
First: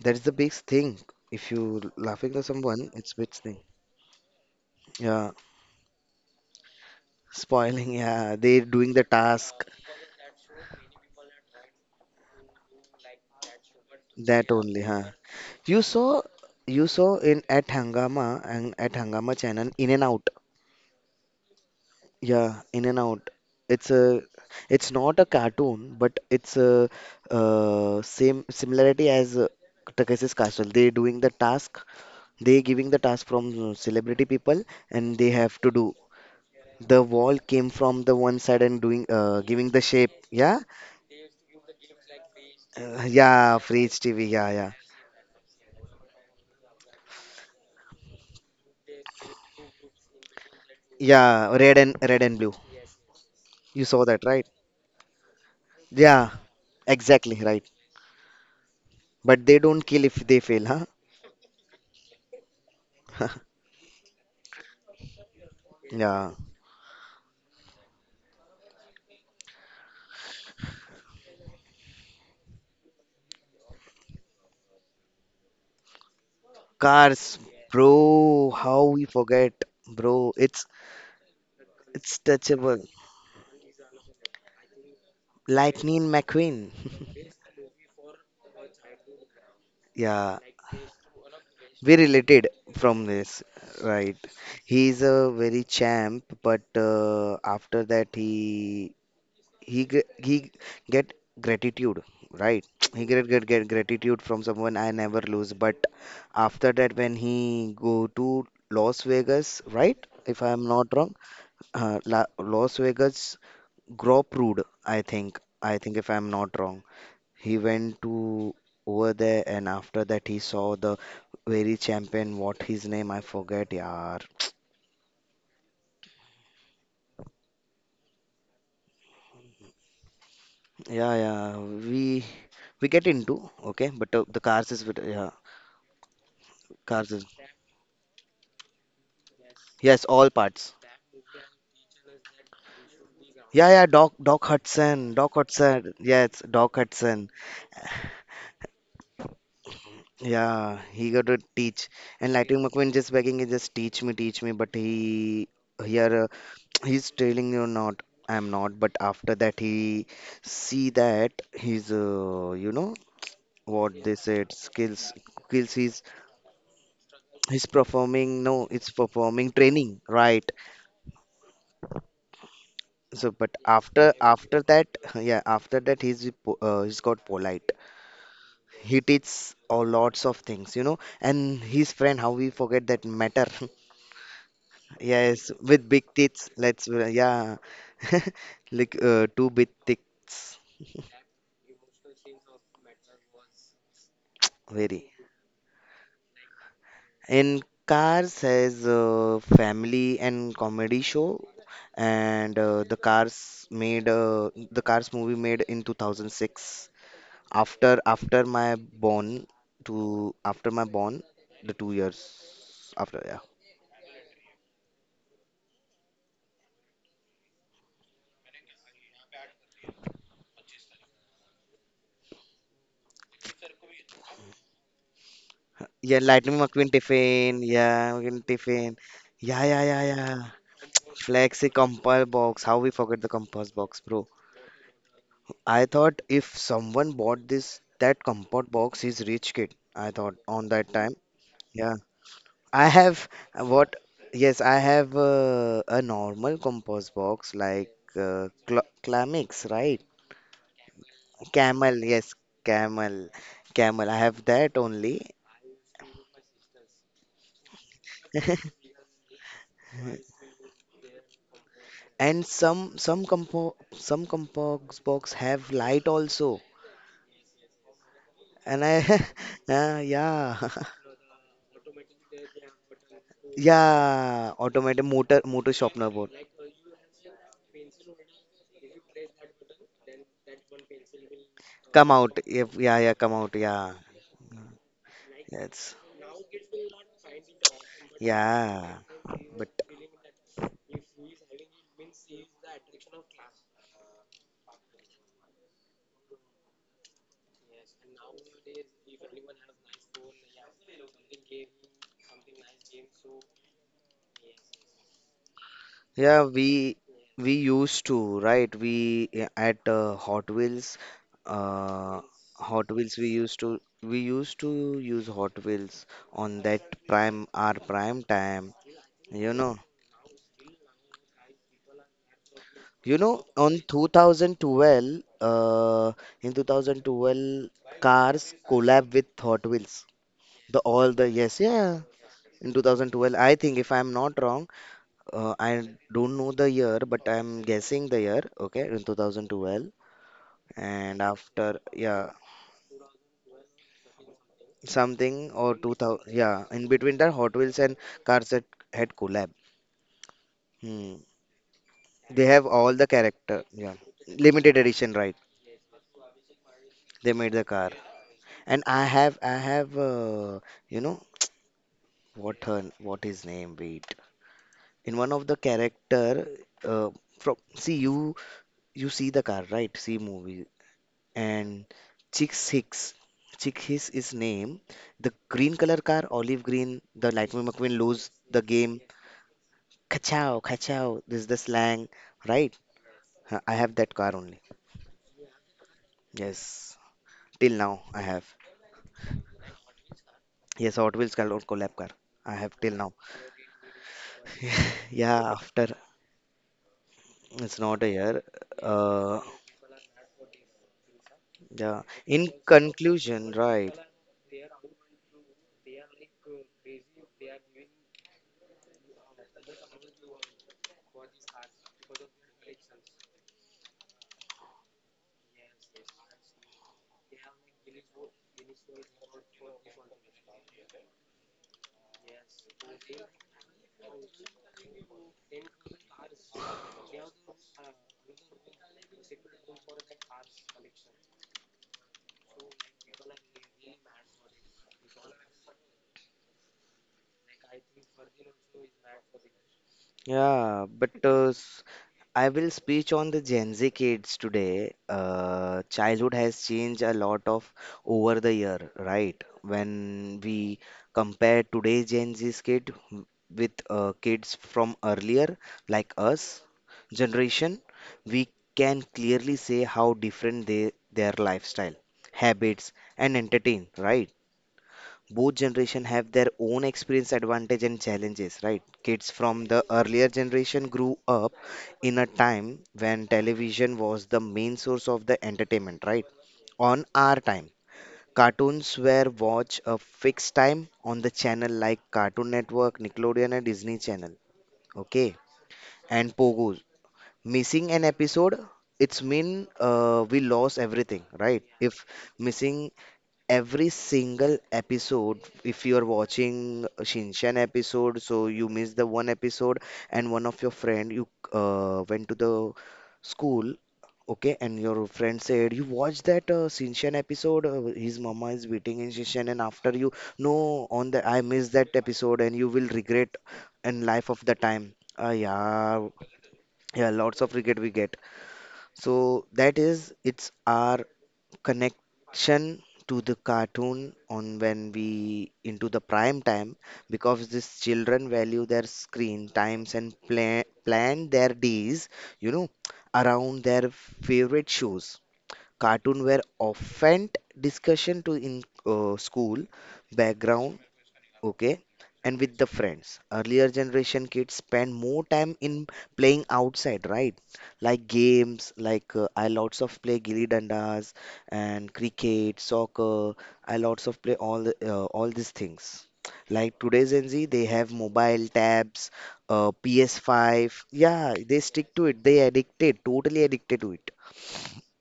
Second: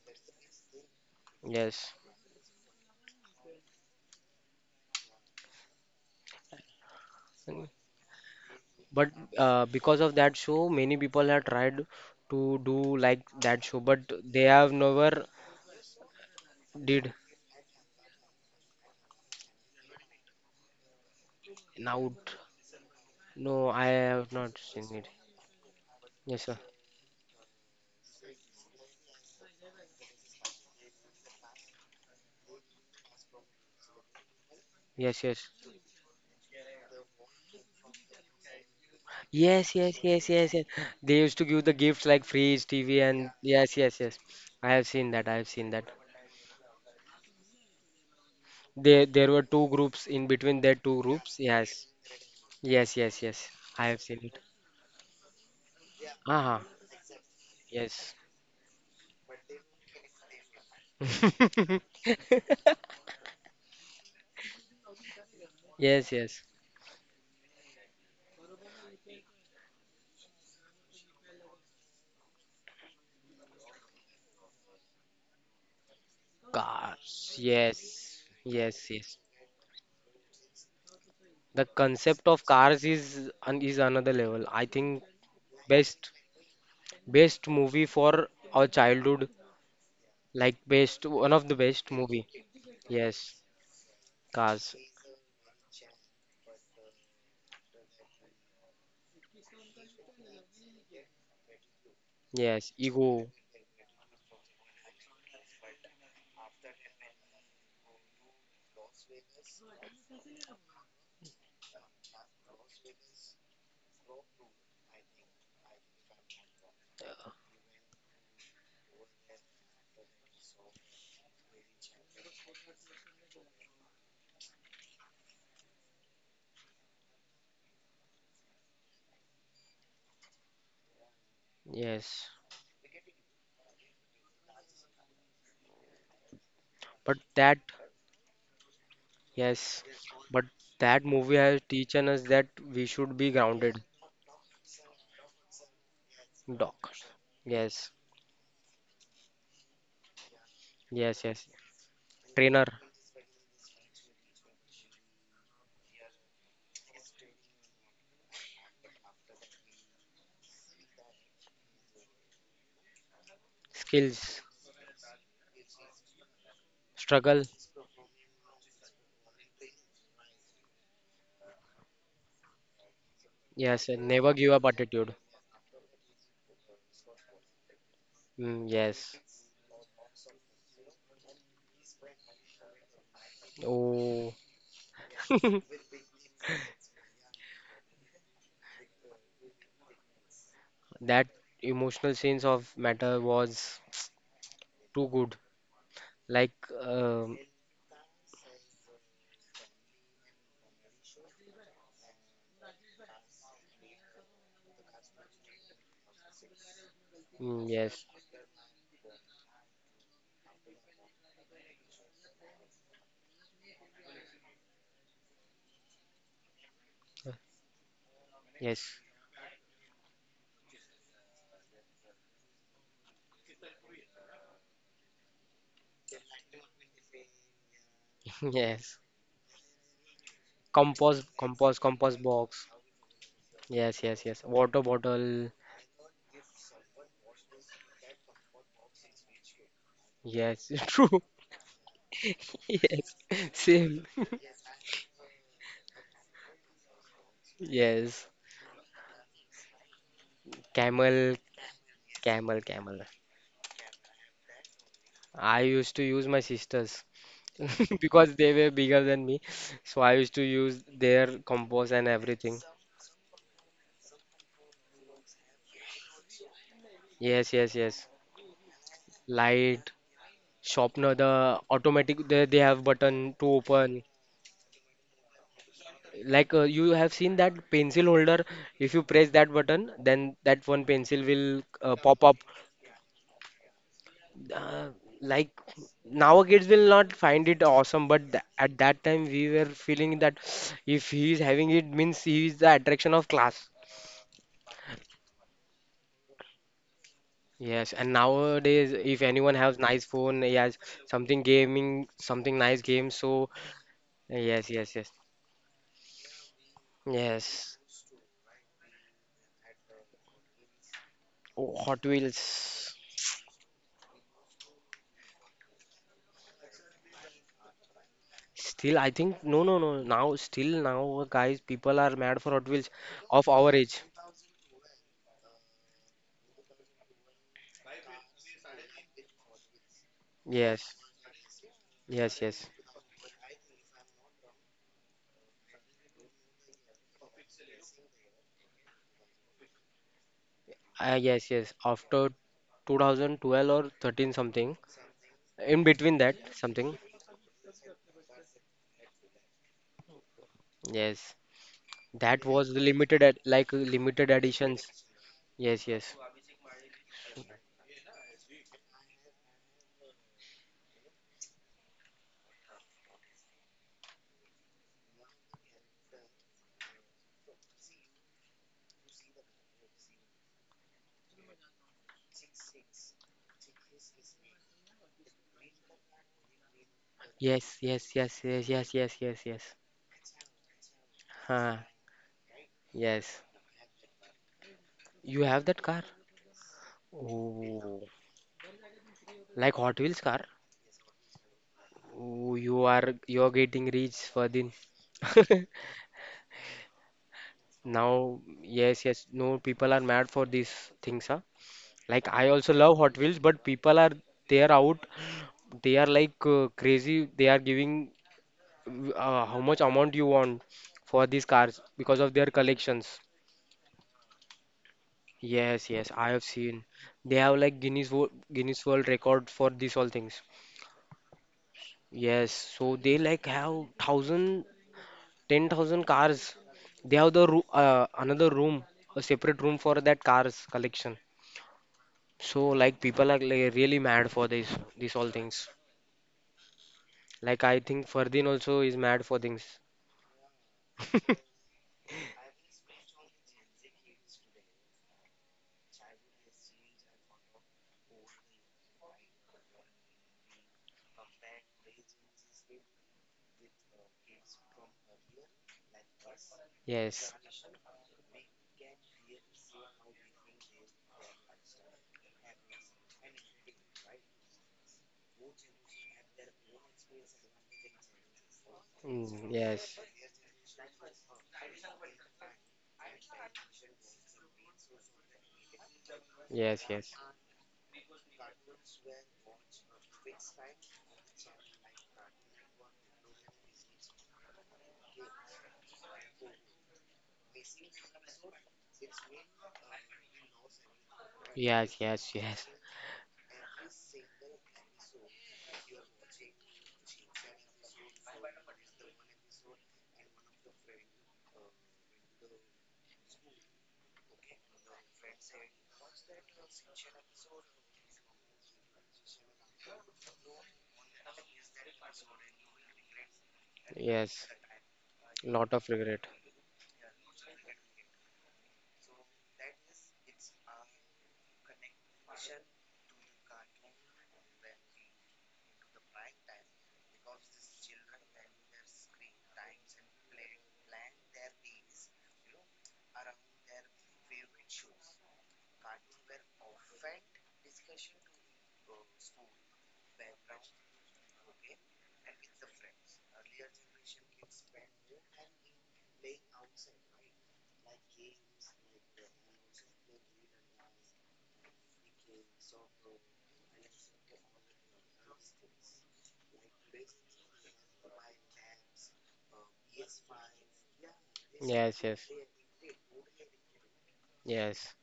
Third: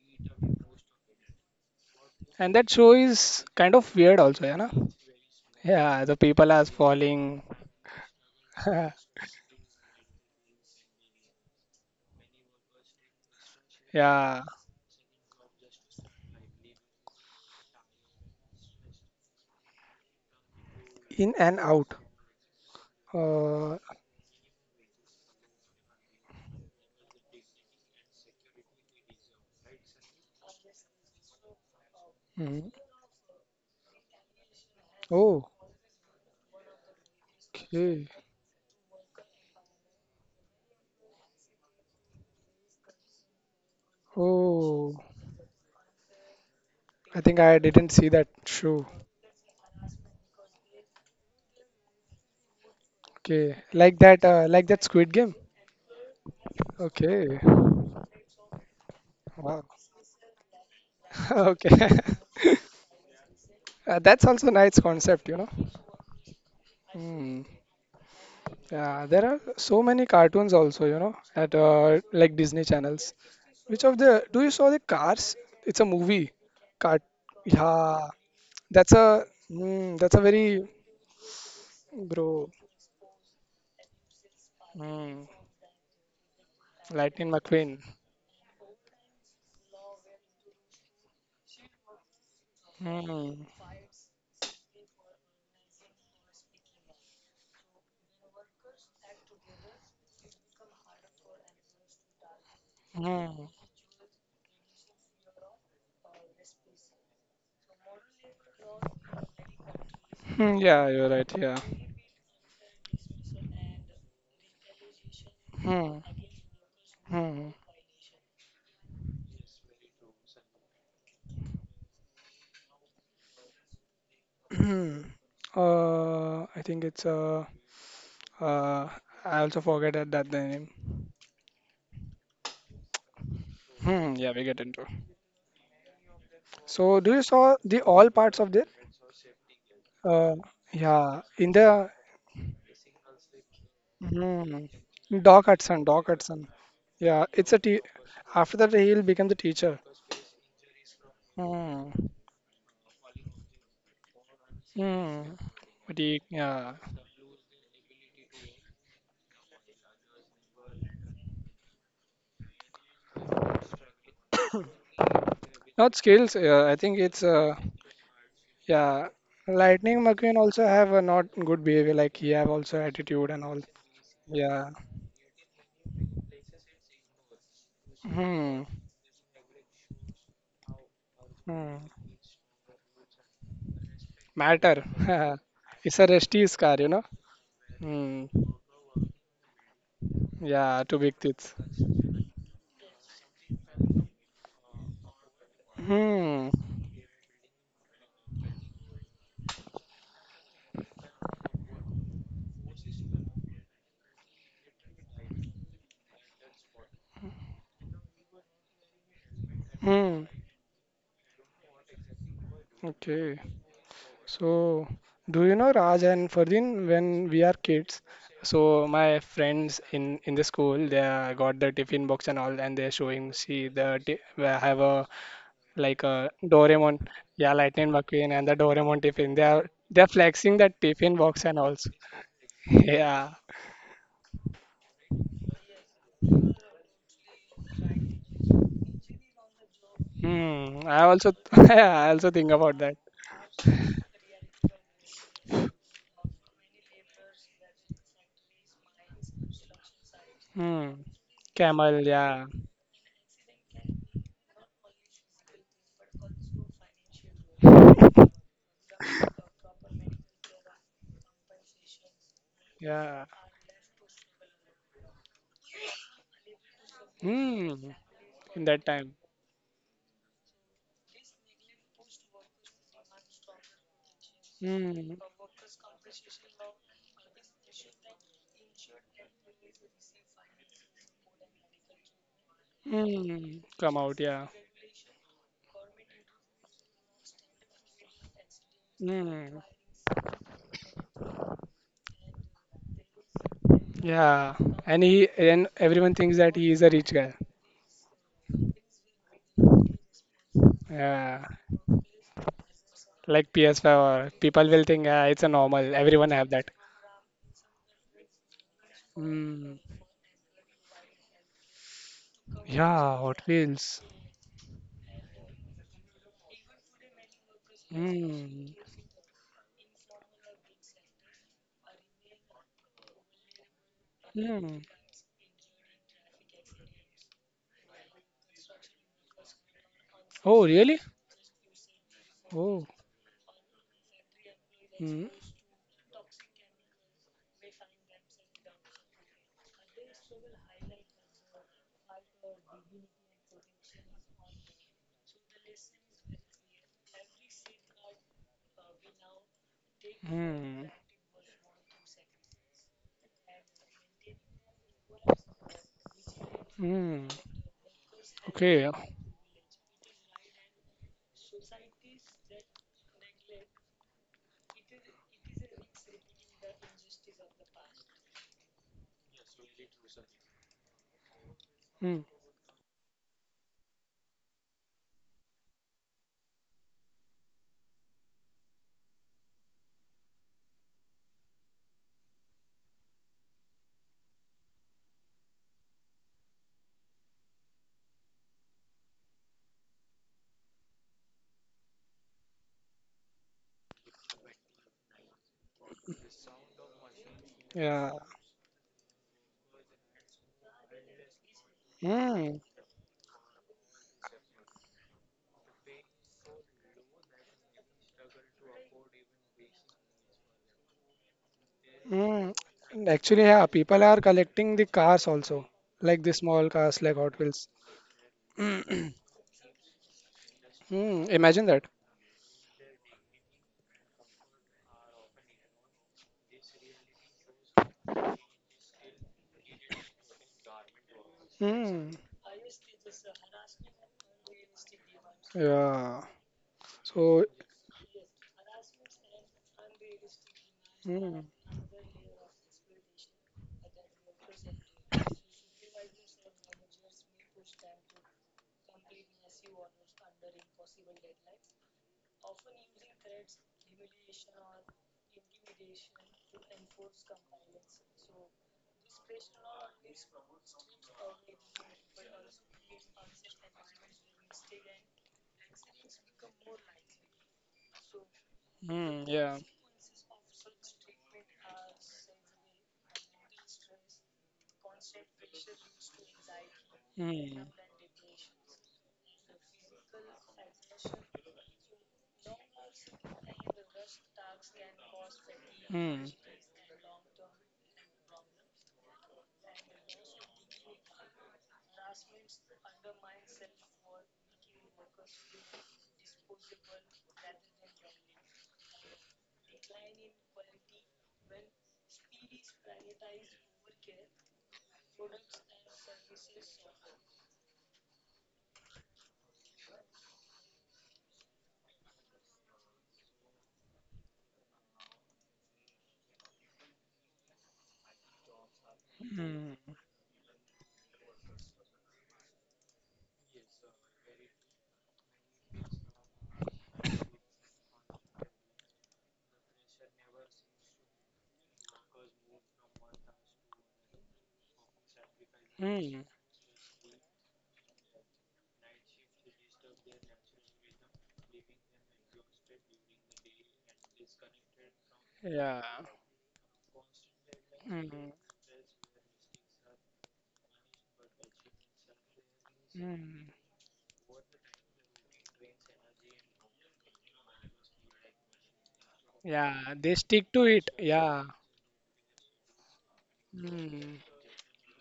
Speaker 2: That is the biggest thing. If you
Speaker 3: Yes.
Speaker 2: laughing at
Speaker 1: And that
Speaker 2: someone,
Speaker 1: show
Speaker 2: it's big
Speaker 1: is
Speaker 2: thing.
Speaker 1: kind of weird also, yeah, na?
Speaker 2: Yeah,
Speaker 1: Yeah, the people are falling.
Speaker 2: spoiling. Yeah, they doing the
Speaker 3: But
Speaker 2: task.
Speaker 3: because of that show, many people have tried to do like that show, but they
Speaker 1: Yeah.
Speaker 2: That
Speaker 3: have
Speaker 2: only, huh?
Speaker 3: never
Speaker 2: You saw, you
Speaker 3: did.
Speaker 2: saw in at Hangama, and at Hangama channel in and out.
Speaker 1: In and out.
Speaker 3: Now,
Speaker 2: Yeah, in and out.
Speaker 3: no,
Speaker 1: Uh,
Speaker 3: I
Speaker 2: It's a,
Speaker 3: have not
Speaker 2: it's
Speaker 3: seen it.
Speaker 2: not a cartoon, but
Speaker 3: Yes,
Speaker 2: it's
Speaker 3: sir.
Speaker 2: a same similarity as Takeshi's Castle. They doing the task, they
Speaker 1: Mm.
Speaker 2: giving the task from celebrity people, and
Speaker 3: Yes,
Speaker 2: they
Speaker 1: Oh,
Speaker 3: yes.
Speaker 2: have to do. The wall came from
Speaker 1: okay.
Speaker 2: the one side and doing, giving
Speaker 3: Yes,
Speaker 2: the
Speaker 3: yes,
Speaker 2: shape.
Speaker 3: yes, yes,
Speaker 2: Yeah,
Speaker 3: yes. They used to give the gifts like fridge, TV, and
Speaker 2: yeah,
Speaker 3: yes,
Speaker 2: Fridge
Speaker 3: yes, yes.
Speaker 2: TV. Yeah, yeah,
Speaker 3: I have
Speaker 1: Oh,
Speaker 3: seen that. I have seen that.
Speaker 1: I think I didn't see that show.
Speaker 3: There were two groups in between their two groups.
Speaker 2: yeah. Red
Speaker 3: Yes,
Speaker 2: and red and blue.
Speaker 3: yes, yes, yes.
Speaker 1: Okay.
Speaker 2: You
Speaker 3: I have
Speaker 2: saw
Speaker 3: seen
Speaker 2: that,
Speaker 3: it.
Speaker 2: right?
Speaker 1: Like that Squid Game.
Speaker 2: Yeah,
Speaker 3: Aha.
Speaker 2: exactly,
Speaker 1: Okay.
Speaker 2: right.
Speaker 3: Yes,
Speaker 2: But they
Speaker 1: Wow.
Speaker 2: don't kill if they fail, huh?
Speaker 1: Okay. That's also nice concept, you know.
Speaker 3: yes,
Speaker 2: Yeah.
Speaker 3: yes.
Speaker 1: Mm. Yeah, there are so many cartoons also, you know, at like Disney channels. Which of the do you saw the Cars? It's a movie. Car.
Speaker 3: Cars.
Speaker 2: Cars,
Speaker 3: Yes,
Speaker 1: Yeah,
Speaker 2: bro, how
Speaker 3: yes,
Speaker 1: that's
Speaker 2: we
Speaker 3: yes.
Speaker 1: a
Speaker 2: forget,
Speaker 1: mm, that's a
Speaker 2: bro. It's
Speaker 1: very
Speaker 3: The
Speaker 2: it's
Speaker 3: concept of
Speaker 1: bro.
Speaker 3: cars
Speaker 2: touchable.
Speaker 3: is an is another level. I think
Speaker 1: Mm,
Speaker 2: Lightning
Speaker 3: best
Speaker 2: McQueen.
Speaker 1: Lightning
Speaker 3: best
Speaker 1: McQueen.
Speaker 3: movie for our childhood.
Speaker 2: Yeah,
Speaker 3: Like best, one of the best
Speaker 2: we
Speaker 3: movie.
Speaker 2: related from this,
Speaker 3: Yes,
Speaker 1: Mm,
Speaker 2: right?
Speaker 3: cars.
Speaker 2: He's a very champ, but after that he get gratitude, right?
Speaker 3: Yes,
Speaker 2: He get,
Speaker 3: ego.
Speaker 2: get
Speaker 1: mm,
Speaker 2: get gratitude from someone. I never lose. But after that, when he go to Las Vegas, right? If
Speaker 1: mm,
Speaker 2: I'm not
Speaker 1: yeah, you're
Speaker 2: wrong,
Speaker 1: right. Yeah.
Speaker 2: La Las Vegas Groprud, I think. I think
Speaker 1: Hmm.
Speaker 2: if I'm not wrong.
Speaker 1: Hmm.
Speaker 2: He went to over there, and after that he saw the very champion, what his name, I forget, yaar.
Speaker 1: Mm. I think it's uh, I also forget that, that the name.
Speaker 2: Yeah, yeah, we
Speaker 3: Yes,
Speaker 2: we get into, okay, but
Speaker 1: Hmm, yeah,
Speaker 2: the
Speaker 1: we get
Speaker 2: cars is,
Speaker 1: into.
Speaker 2: with- yeah,
Speaker 1: So,
Speaker 2: cars
Speaker 1: do
Speaker 3: but
Speaker 1: you
Speaker 2: is,
Speaker 1: saw
Speaker 3: that,
Speaker 1: the all parts of the
Speaker 3: yes,
Speaker 2: yes, all
Speaker 1: uh,
Speaker 3: but
Speaker 2: parts.
Speaker 3: that
Speaker 1: yeah
Speaker 3: movie
Speaker 1: in
Speaker 3: has
Speaker 1: the
Speaker 3: teaching us that we should be
Speaker 2: Yeah,
Speaker 3: grounded,
Speaker 2: yeah, Doc, Doc
Speaker 1: Hmm.
Speaker 2: Hudson, Doc
Speaker 1: Doc Hudson,
Speaker 2: Hudson,
Speaker 1: Doc
Speaker 2: yes,
Speaker 1: Hudson.
Speaker 2: Doc
Speaker 3: doc.
Speaker 1: Yeah,
Speaker 2: Hudson.
Speaker 1: it's a t
Speaker 3: Yes,
Speaker 1: After that, he'll become the teacher.
Speaker 2: Yeah, he
Speaker 3: yes,
Speaker 2: got to
Speaker 3: yes.
Speaker 2: teach.
Speaker 1: Hmm.
Speaker 2: And Lightning
Speaker 3: Trainer,
Speaker 2: McQueen just begging, he just teach me, but
Speaker 1: Hmm.
Speaker 2: he,
Speaker 1: But he,
Speaker 2: here
Speaker 1: yeah,
Speaker 2: he's telling you, not I'm not. But after that he see that his, you know, what they
Speaker 3: skills,
Speaker 2: said, skills
Speaker 1: not skills. I think it's
Speaker 3: struggle.
Speaker 2: he's performing. No, it's
Speaker 1: yeah.
Speaker 2: performing training,
Speaker 1: Lightning McQueen
Speaker 2: right?
Speaker 1: also have a not good behavior. Like he have also
Speaker 2: So
Speaker 1: attitude and
Speaker 2: but
Speaker 1: all.
Speaker 3: Yes, and
Speaker 2: after
Speaker 3: never give
Speaker 2: after
Speaker 3: up
Speaker 1: Yeah,
Speaker 2: that
Speaker 3: attitude.
Speaker 2: yeah after that he's got polite.
Speaker 1: Hmm.
Speaker 3: Mm,
Speaker 2: He
Speaker 3: yes.
Speaker 2: teaches all lots of things, you know, and
Speaker 1: Hmm.
Speaker 2: his friend, how we forget that Matter?
Speaker 3: Oh,
Speaker 1: Matter.
Speaker 2: Yes, with
Speaker 1: It's
Speaker 2: big
Speaker 1: a
Speaker 2: teeth,
Speaker 1: rusty scar,
Speaker 2: let's
Speaker 1: you know.
Speaker 2: yeah.
Speaker 1: Hmm.
Speaker 2: Like two big teeth,
Speaker 1: Yeah, two big
Speaker 3: that
Speaker 1: teeth.
Speaker 3: emotional scenes of matter was too
Speaker 2: very.
Speaker 3: good.
Speaker 1: Hmm.
Speaker 3: Like, um,
Speaker 2: In Cars has a family and comedy show, and the Cars movie made in 2006,
Speaker 3: mm,
Speaker 2: after
Speaker 3: yes,
Speaker 2: after my born
Speaker 1: Hmm.
Speaker 2: to after my born, the 2 years after. Yeah,
Speaker 1: Okay. So, do you know Raj and Ferdin when we are kids? So
Speaker 3: yes.
Speaker 1: my friends in the school they got the tiffin box and all, and they're showing see the ti- we have a like
Speaker 2: yeah,
Speaker 1: a
Speaker 2: Lightning McQueen
Speaker 1: Doraemon,
Speaker 2: Tiffin,
Speaker 1: yeah, Lightning
Speaker 2: yeah,
Speaker 1: McQueen
Speaker 2: McQueen
Speaker 1: and the
Speaker 2: Tiffin.
Speaker 3: Yes.
Speaker 1: Doraemon tiffin.
Speaker 2: Yeah, yeah, yeah,
Speaker 1: They're
Speaker 2: yeah.
Speaker 1: flexing that tiffin box and
Speaker 2: Flexi
Speaker 1: also.
Speaker 2: compass
Speaker 3: Compost
Speaker 2: box,
Speaker 3: box.
Speaker 2: how we forget the
Speaker 1: Yeah.
Speaker 2: compass box,
Speaker 3: Yes,
Speaker 2: bro?
Speaker 3: yes, yes. Water bottle.
Speaker 2: I thought if someone bought this, that compass box is rich kid, I thought on
Speaker 3: Yes,
Speaker 1: Hmm.
Speaker 2: that
Speaker 1: I
Speaker 2: time.
Speaker 3: true.
Speaker 1: also
Speaker 2: Yeah.
Speaker 1: yeah, I also think about
Speaker 2: I
Speaker 1: that.
Speaker 3: Yes,
Speaker 2: have what?
Speaker 3: same.
Speaker 2: Yes, I have a normal compost box, like
Speaker 3: Yes,
Speaker 2: cl Clamix, right?
Speaker 1: Hmm.
Speaker 3: camel,
Speaker 2: Camel,
Speaker 1: Camel.
Speaker 2: yes,
Speaker 1: Yeah.
Speaker 3: camel, camel.
Speaker 2: camel, camel. I have that only.
Speaker 3: I used to use my sisters because they were bigger than me. So I used to use their compost and
Speaker 2: And
Speaker 3: everything.
Speaker 2: some some
Speaker 1: Yeah.
Speaker 2: compo some compost box have light also.
Speaker 3: Yes, yes,
Speaker 1: Hmm.
Speaker 3: yes.
Speaker 1: In that
Speaker 2: And I,
Speaker 1: time.
Speaker 3: Light,
Speaker 2: yeah,
Speaker 3: sharpener, the automatic, they have button to open.
Speaker 2: yeah, automated
Speaker 1: Hmm.
Speaker 2: motor sharpener board.
Speaker 3: Like you have seen that pencil holder. If you press that button, then that one pencil will
Speaker 2: Come
Speaker 3: pop
Speaker 2: out,
Speaker 3: up
Speaker 2: if, yeah, yeah, come out,
Speaker 1: Hmm.
Speaker 2: yeah,
Speaker 1: Come out. Yeah.
Speaker 3: uh, like
Speaker 2: yes,
Speaker 3: now, kids will not find it awesome, but th at
Speaker 2: yeah.
Speaker 3: that time we
Speaker 1: Mm.
Speaker 2: But
Speaker 3: were feeling that if he is having it, means he is the attraction of class.
Speaker 1: Yeah, and he and everyone thinks that he is a rich guy.
Speaker 3: Yes, and nowadays, if anyone has nice phone, he has something
Speaker 1: Yeah,
Speaker 3: gaming, something nice game,
Speaker 1: like
Speaker 3: so
Speaker 1: PS5 or people
Speaker 3: yes,
Speaker 1: will
Speaker 3: yes,
Speaker 1: think
Speaker 3: yes,
Speaker 1: it's a normal. Everyone
Speaker 2: yeah,
Speaker 1: have that.
Speaker 2: we
Speaker 3: yes.
Speaker 2: used to, right? We
Speaker 1: Mm.
Speaker 2: at Hot Wheels,
Speaker 3: Oh, Hot
Speaker 2: uh, Hot
Speaker 3: Wheels.
Speaker 2: Wheels.
Speaker 1: Yeah,
Speaker 2: We
Speaker 1: Hot
Speaker 2: used to
Speaker 1: Wheels.
Speaker 2: we used to use Hot Wheels on that prime our prime
Speaker 1: Mm.
Speaker 2: time.
Speaker 3: Still, I think,
Speaker 2: You
Speaker 3: no, no,
Speaker 2: know,
Speaker 3: no, now still, now guys, people are mad for Hot Wheels
Speaker 2: you know,
Speaker 3: of
Speaker 2: on
Speaker 3: our age.
Speaker 1: Mm.
Speaker 2: 2012, in 2012, cars collab with Hot Wheels.
Speaker 1: Oh,
Speaker 2: The
Speaker 3: Yes,
Speaker 1: really?
Speaker 2: all the, yes, yeah.
Speaker 3: yes, yes.
Speaker 2: In
Speaker 1: Oh,
Speaker 2: 2012, I think if I'm not wrong,
Speaker 1: Mm.
Speaker 2: I don't know the year, but I'm guessing the year. Okay, in 2012. And
Speaker 3: Yes,
Speaker 2: after
Speaker 3: yes.
Speaker 2: yeah
Speaker 3: After 2012 or 13 something,
Speaker 2: something or
Speaker 3: in between
Speaker 2: 2000,
Speaker 3: that
Speaker 2: yeah, in
Speaker 3: something.
Speaker 2: between that Hot Wheels and Cars had, had collab.
Speaker 1: Mm.
Speaker 2: Hmm.
Speaker 3: Yes, that
Speaker 2: They have
Speaker 3: was the
Speaker 2: all the
Speaker 3: limited ed
Speaker 2: character,
Speaker 3: like
Speaker 2: yeah,
Speaker 3: limited
Speaker 2: limited
Speaker 3: editions.
Speaker 2: edition, right?
Speaker 3: Yes, yes,
Speaker 1: Mm.
Speaker 2: They made the car, and
Speaker 1: Okay.
Speaker 2: I have you know, what her what his name, wait, in one of the character, uh, from, see you, you see the car, right, see movie, and
Speaker 1: Mm.
Speaker 2: Chick Hicks, Chick Hicks is name, the green color car, olive green, the Lightning
Speaker 3: yes,
Speaker 2: McQueen
Speaker 3: yes,
Speaker 2: lose
Speaker 3: yes,
Speaker 2: the
Speaker 3: yes, yes,
Speaker 2: game.
Speaker 3: yes, yes, yes.
Speaker 2: Kachao, kachao is the
Speaker 3: Huh.
Speaker 2: slang, right?
Speaker 3: Yes.
Speaker 2: Huh, I have that car only.
Speaker 3: You have that car?
Speaker 2: Yes, till
Speaker 3: Oh,
Speaker 2: now I have.
Speaker 3: like Hot Wheels car?
Speaker 2: Yes, Hot Wheels car or collab car. I
Speaker 3: Oh,
Speaker 2: have
Speaker 3: you
Speaker 2: till now.
Speaker 3: are you're getting rich, Ferdin.
Speaker 2: Yeah, after, it's not a
Speaker 1: Yeah,
Speaker 3: Now,
Speaker 2: year.
Speaker 3: yes, yes,
Speaker 2: Uh,
Speaker 3: no, people are mad for these things, huh?
Speaker 2: yeah.
Speaker 3: Like I
Speaker 2: In
Speaker 1: Mm.
Speaker 3: also love Hot Wheels,
Speaker 2: conclusion,
Speaker 3: but
Speaker 2: right?
Speaker 3: people are they are out. They are like crazy. They are giving how much amount you want for these cars because of their
Speaker 1: Mm. And
Speaker 3: collections.
Speaker 1: actually, yeah, people are collecting the cars also,
Speaker 3: Yes, yes,
Speaker 1: like
Speaker 3: I
Speaker 1: the
Speaker 3: have
Speaker 1: small
Speaker 3: seen.
Speaker 1: cars like
Speaker 3: They
Speaker 1: Hot
Speaker 3: have
Speaker 1: Wheels.
Speaker 3: like Guinness World Record for these all things.
Speaker 1: Hmm, imagine that.
Speaker 3: Yes, so they like have thousand, 10,000 cars. They have the roo another room, a separate room for that cars collection.
Speaker 1: Hmm.
Speaker 3: So like people are like really mad for this, these all things.
Speaker 1: Yeah. So,
Speaker 3: Like I think Ferdin also is mad for things.
Speaker 2: Yeah, but
Speaker 1: mm,
Speaker 2: I will speak on the Gen Z kids today. Childhood has changed a lot of over the year, right? When we compare today's Gen Z kid with kids from earlier, like us
Speaker 3: Yes,
Speaker 2: generation, we can clearly say how different they their lifestyle, habits, and entertain, right? Both generation have their own experience, advantage, and challenges, right?
Speaker 1: mm,
Speaker 2: Kids
Speaker 3: mm,
Speaker 1: yeah.
Speaker 2: from the
Speaker 3: yes.
Speaker 2: earlier generation grew up in a time when television was the main source of the entertainment, right?
Speaker 3: Yes,
Speaker 2: On
Speaker 3: yes.
Speaker 2: our
Speaker 1: Mm.
Speaker 2: time, cartoons were watched a fixed time on the channel, like Cartoon Network, Nickelodeon, and Disney Channel, okay,
Speaker 1: Mm.
Speaker 2: and Pogos. Missing an episode, it's mean we lost everything, right?
Speaker 3: Yes,
Speaker 2: If
Speaker 3: yes, yes.
Speaker 2: missing every single episode, if you are watching a Shinchan episode, so you miss the one episode, and one of your friend, you went to the school, okay, and your friend said, you watched that Shinchan episode, his mama is beating in Shinchan, and after you, no, on the, I missed that episode, and you will regret in life of
Speaker 3: Yes.
Speaker 2: the time. Ah,
Speaker 3: Lot of
Speaker 2: yeah,
Speaker 3: regret.
Speaker 2: yeah, lots of regret we get. So
Speaker 1: Mm.
Speaker 2: that is, it's our connection to the cartoon on when we into the prime time, because these children value their screen times and plan their days, you know, around their favorite shows. Cartoon
Speaker 1: Mm.
Speaker 2: were often discussion to in school background, okay, and with the friends. Earlier generation kids spend more time in
Speaker 1: Yeah.
Speaker 2: playing outside, right? Like
Speaker 1: Mm.
Speaker 2: games like I lots of play gilli dandas and cricket, soccer.
Speaker 1: Mm.
Speaker 2: I lots of play all the, all these things. Like today's Gen Z, they have mobile tabs,
Speaker 1: Yeah. They stick to
Speaker 2: PS5.
Speaker 1: it.
Speaker 2: Yeah,
Speaker 1: Yeah.
Speaker 2: they stick
Speaker 3: Yes,
Speaker 2: to
Speaker 3: yes.
Speaker 2: it. They addicted, totally addicted to it.
Speaker 1: Mm.
Speaker 3: Yes.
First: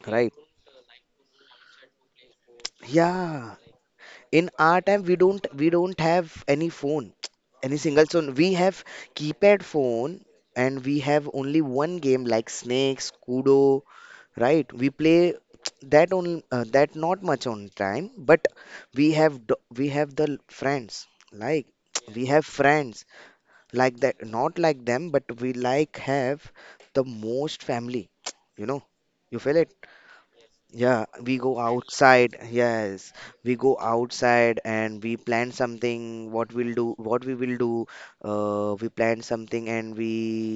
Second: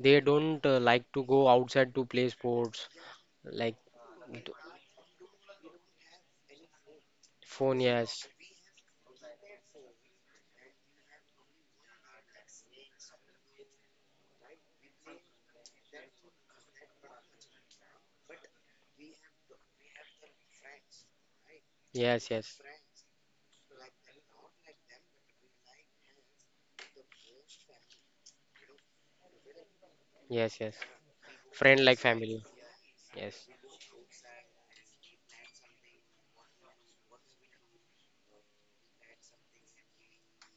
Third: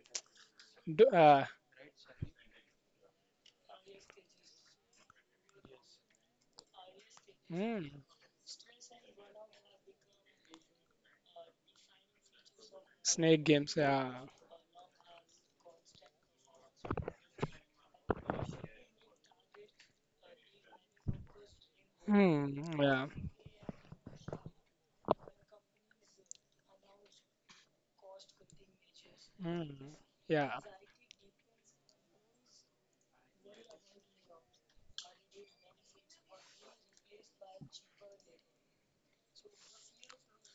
Speaker 3: They
Speaker 2: Right?
Speaker 3: don't
Speaker 1: D-
Speaker 3: like to go outside to play sports.
Speaker 2: Yeah,
Speaker 3: Like
Speaker 2: in
Speaker 3: d-
Speaker 2: our time we don't have any phone. Any
Speaker 3: phone,
Speaker 1: mm.
Speaker 2: single
Speaker 3: yes.
Speaker 2: phone we have, keypad phone, and we have only one game like snakes
Speaker 1: Snake
Speaker 2: kudo,
Speaker 1: games, yeah.
Speaker 2: right? We play that only, that not much on time, but we have friends, like, we
Speaker 3: Yes,
Speaker 2: have
Speaker 3: yes.
Speaker 1: Mm.
Speaker 2: friends,
Speaker 1: Yeah.
Speaker 2: like, that not like them, but we like have the most family. You know, you feel it.
Speaker 1: Mm.
Speaker 3: Yes,
Speaker 1: Yeah.
Speaker 3: yes.
Speaker 2: Yeah, we go
Speaker 3: Friend like
Speaker 2: outside.
Speaker 3: family.
Speaker 2: Yes,
Speaker 3: Yes.
Speaker 2: we go outside and we plan something. What we'll do, what we will do. We plan something, and we,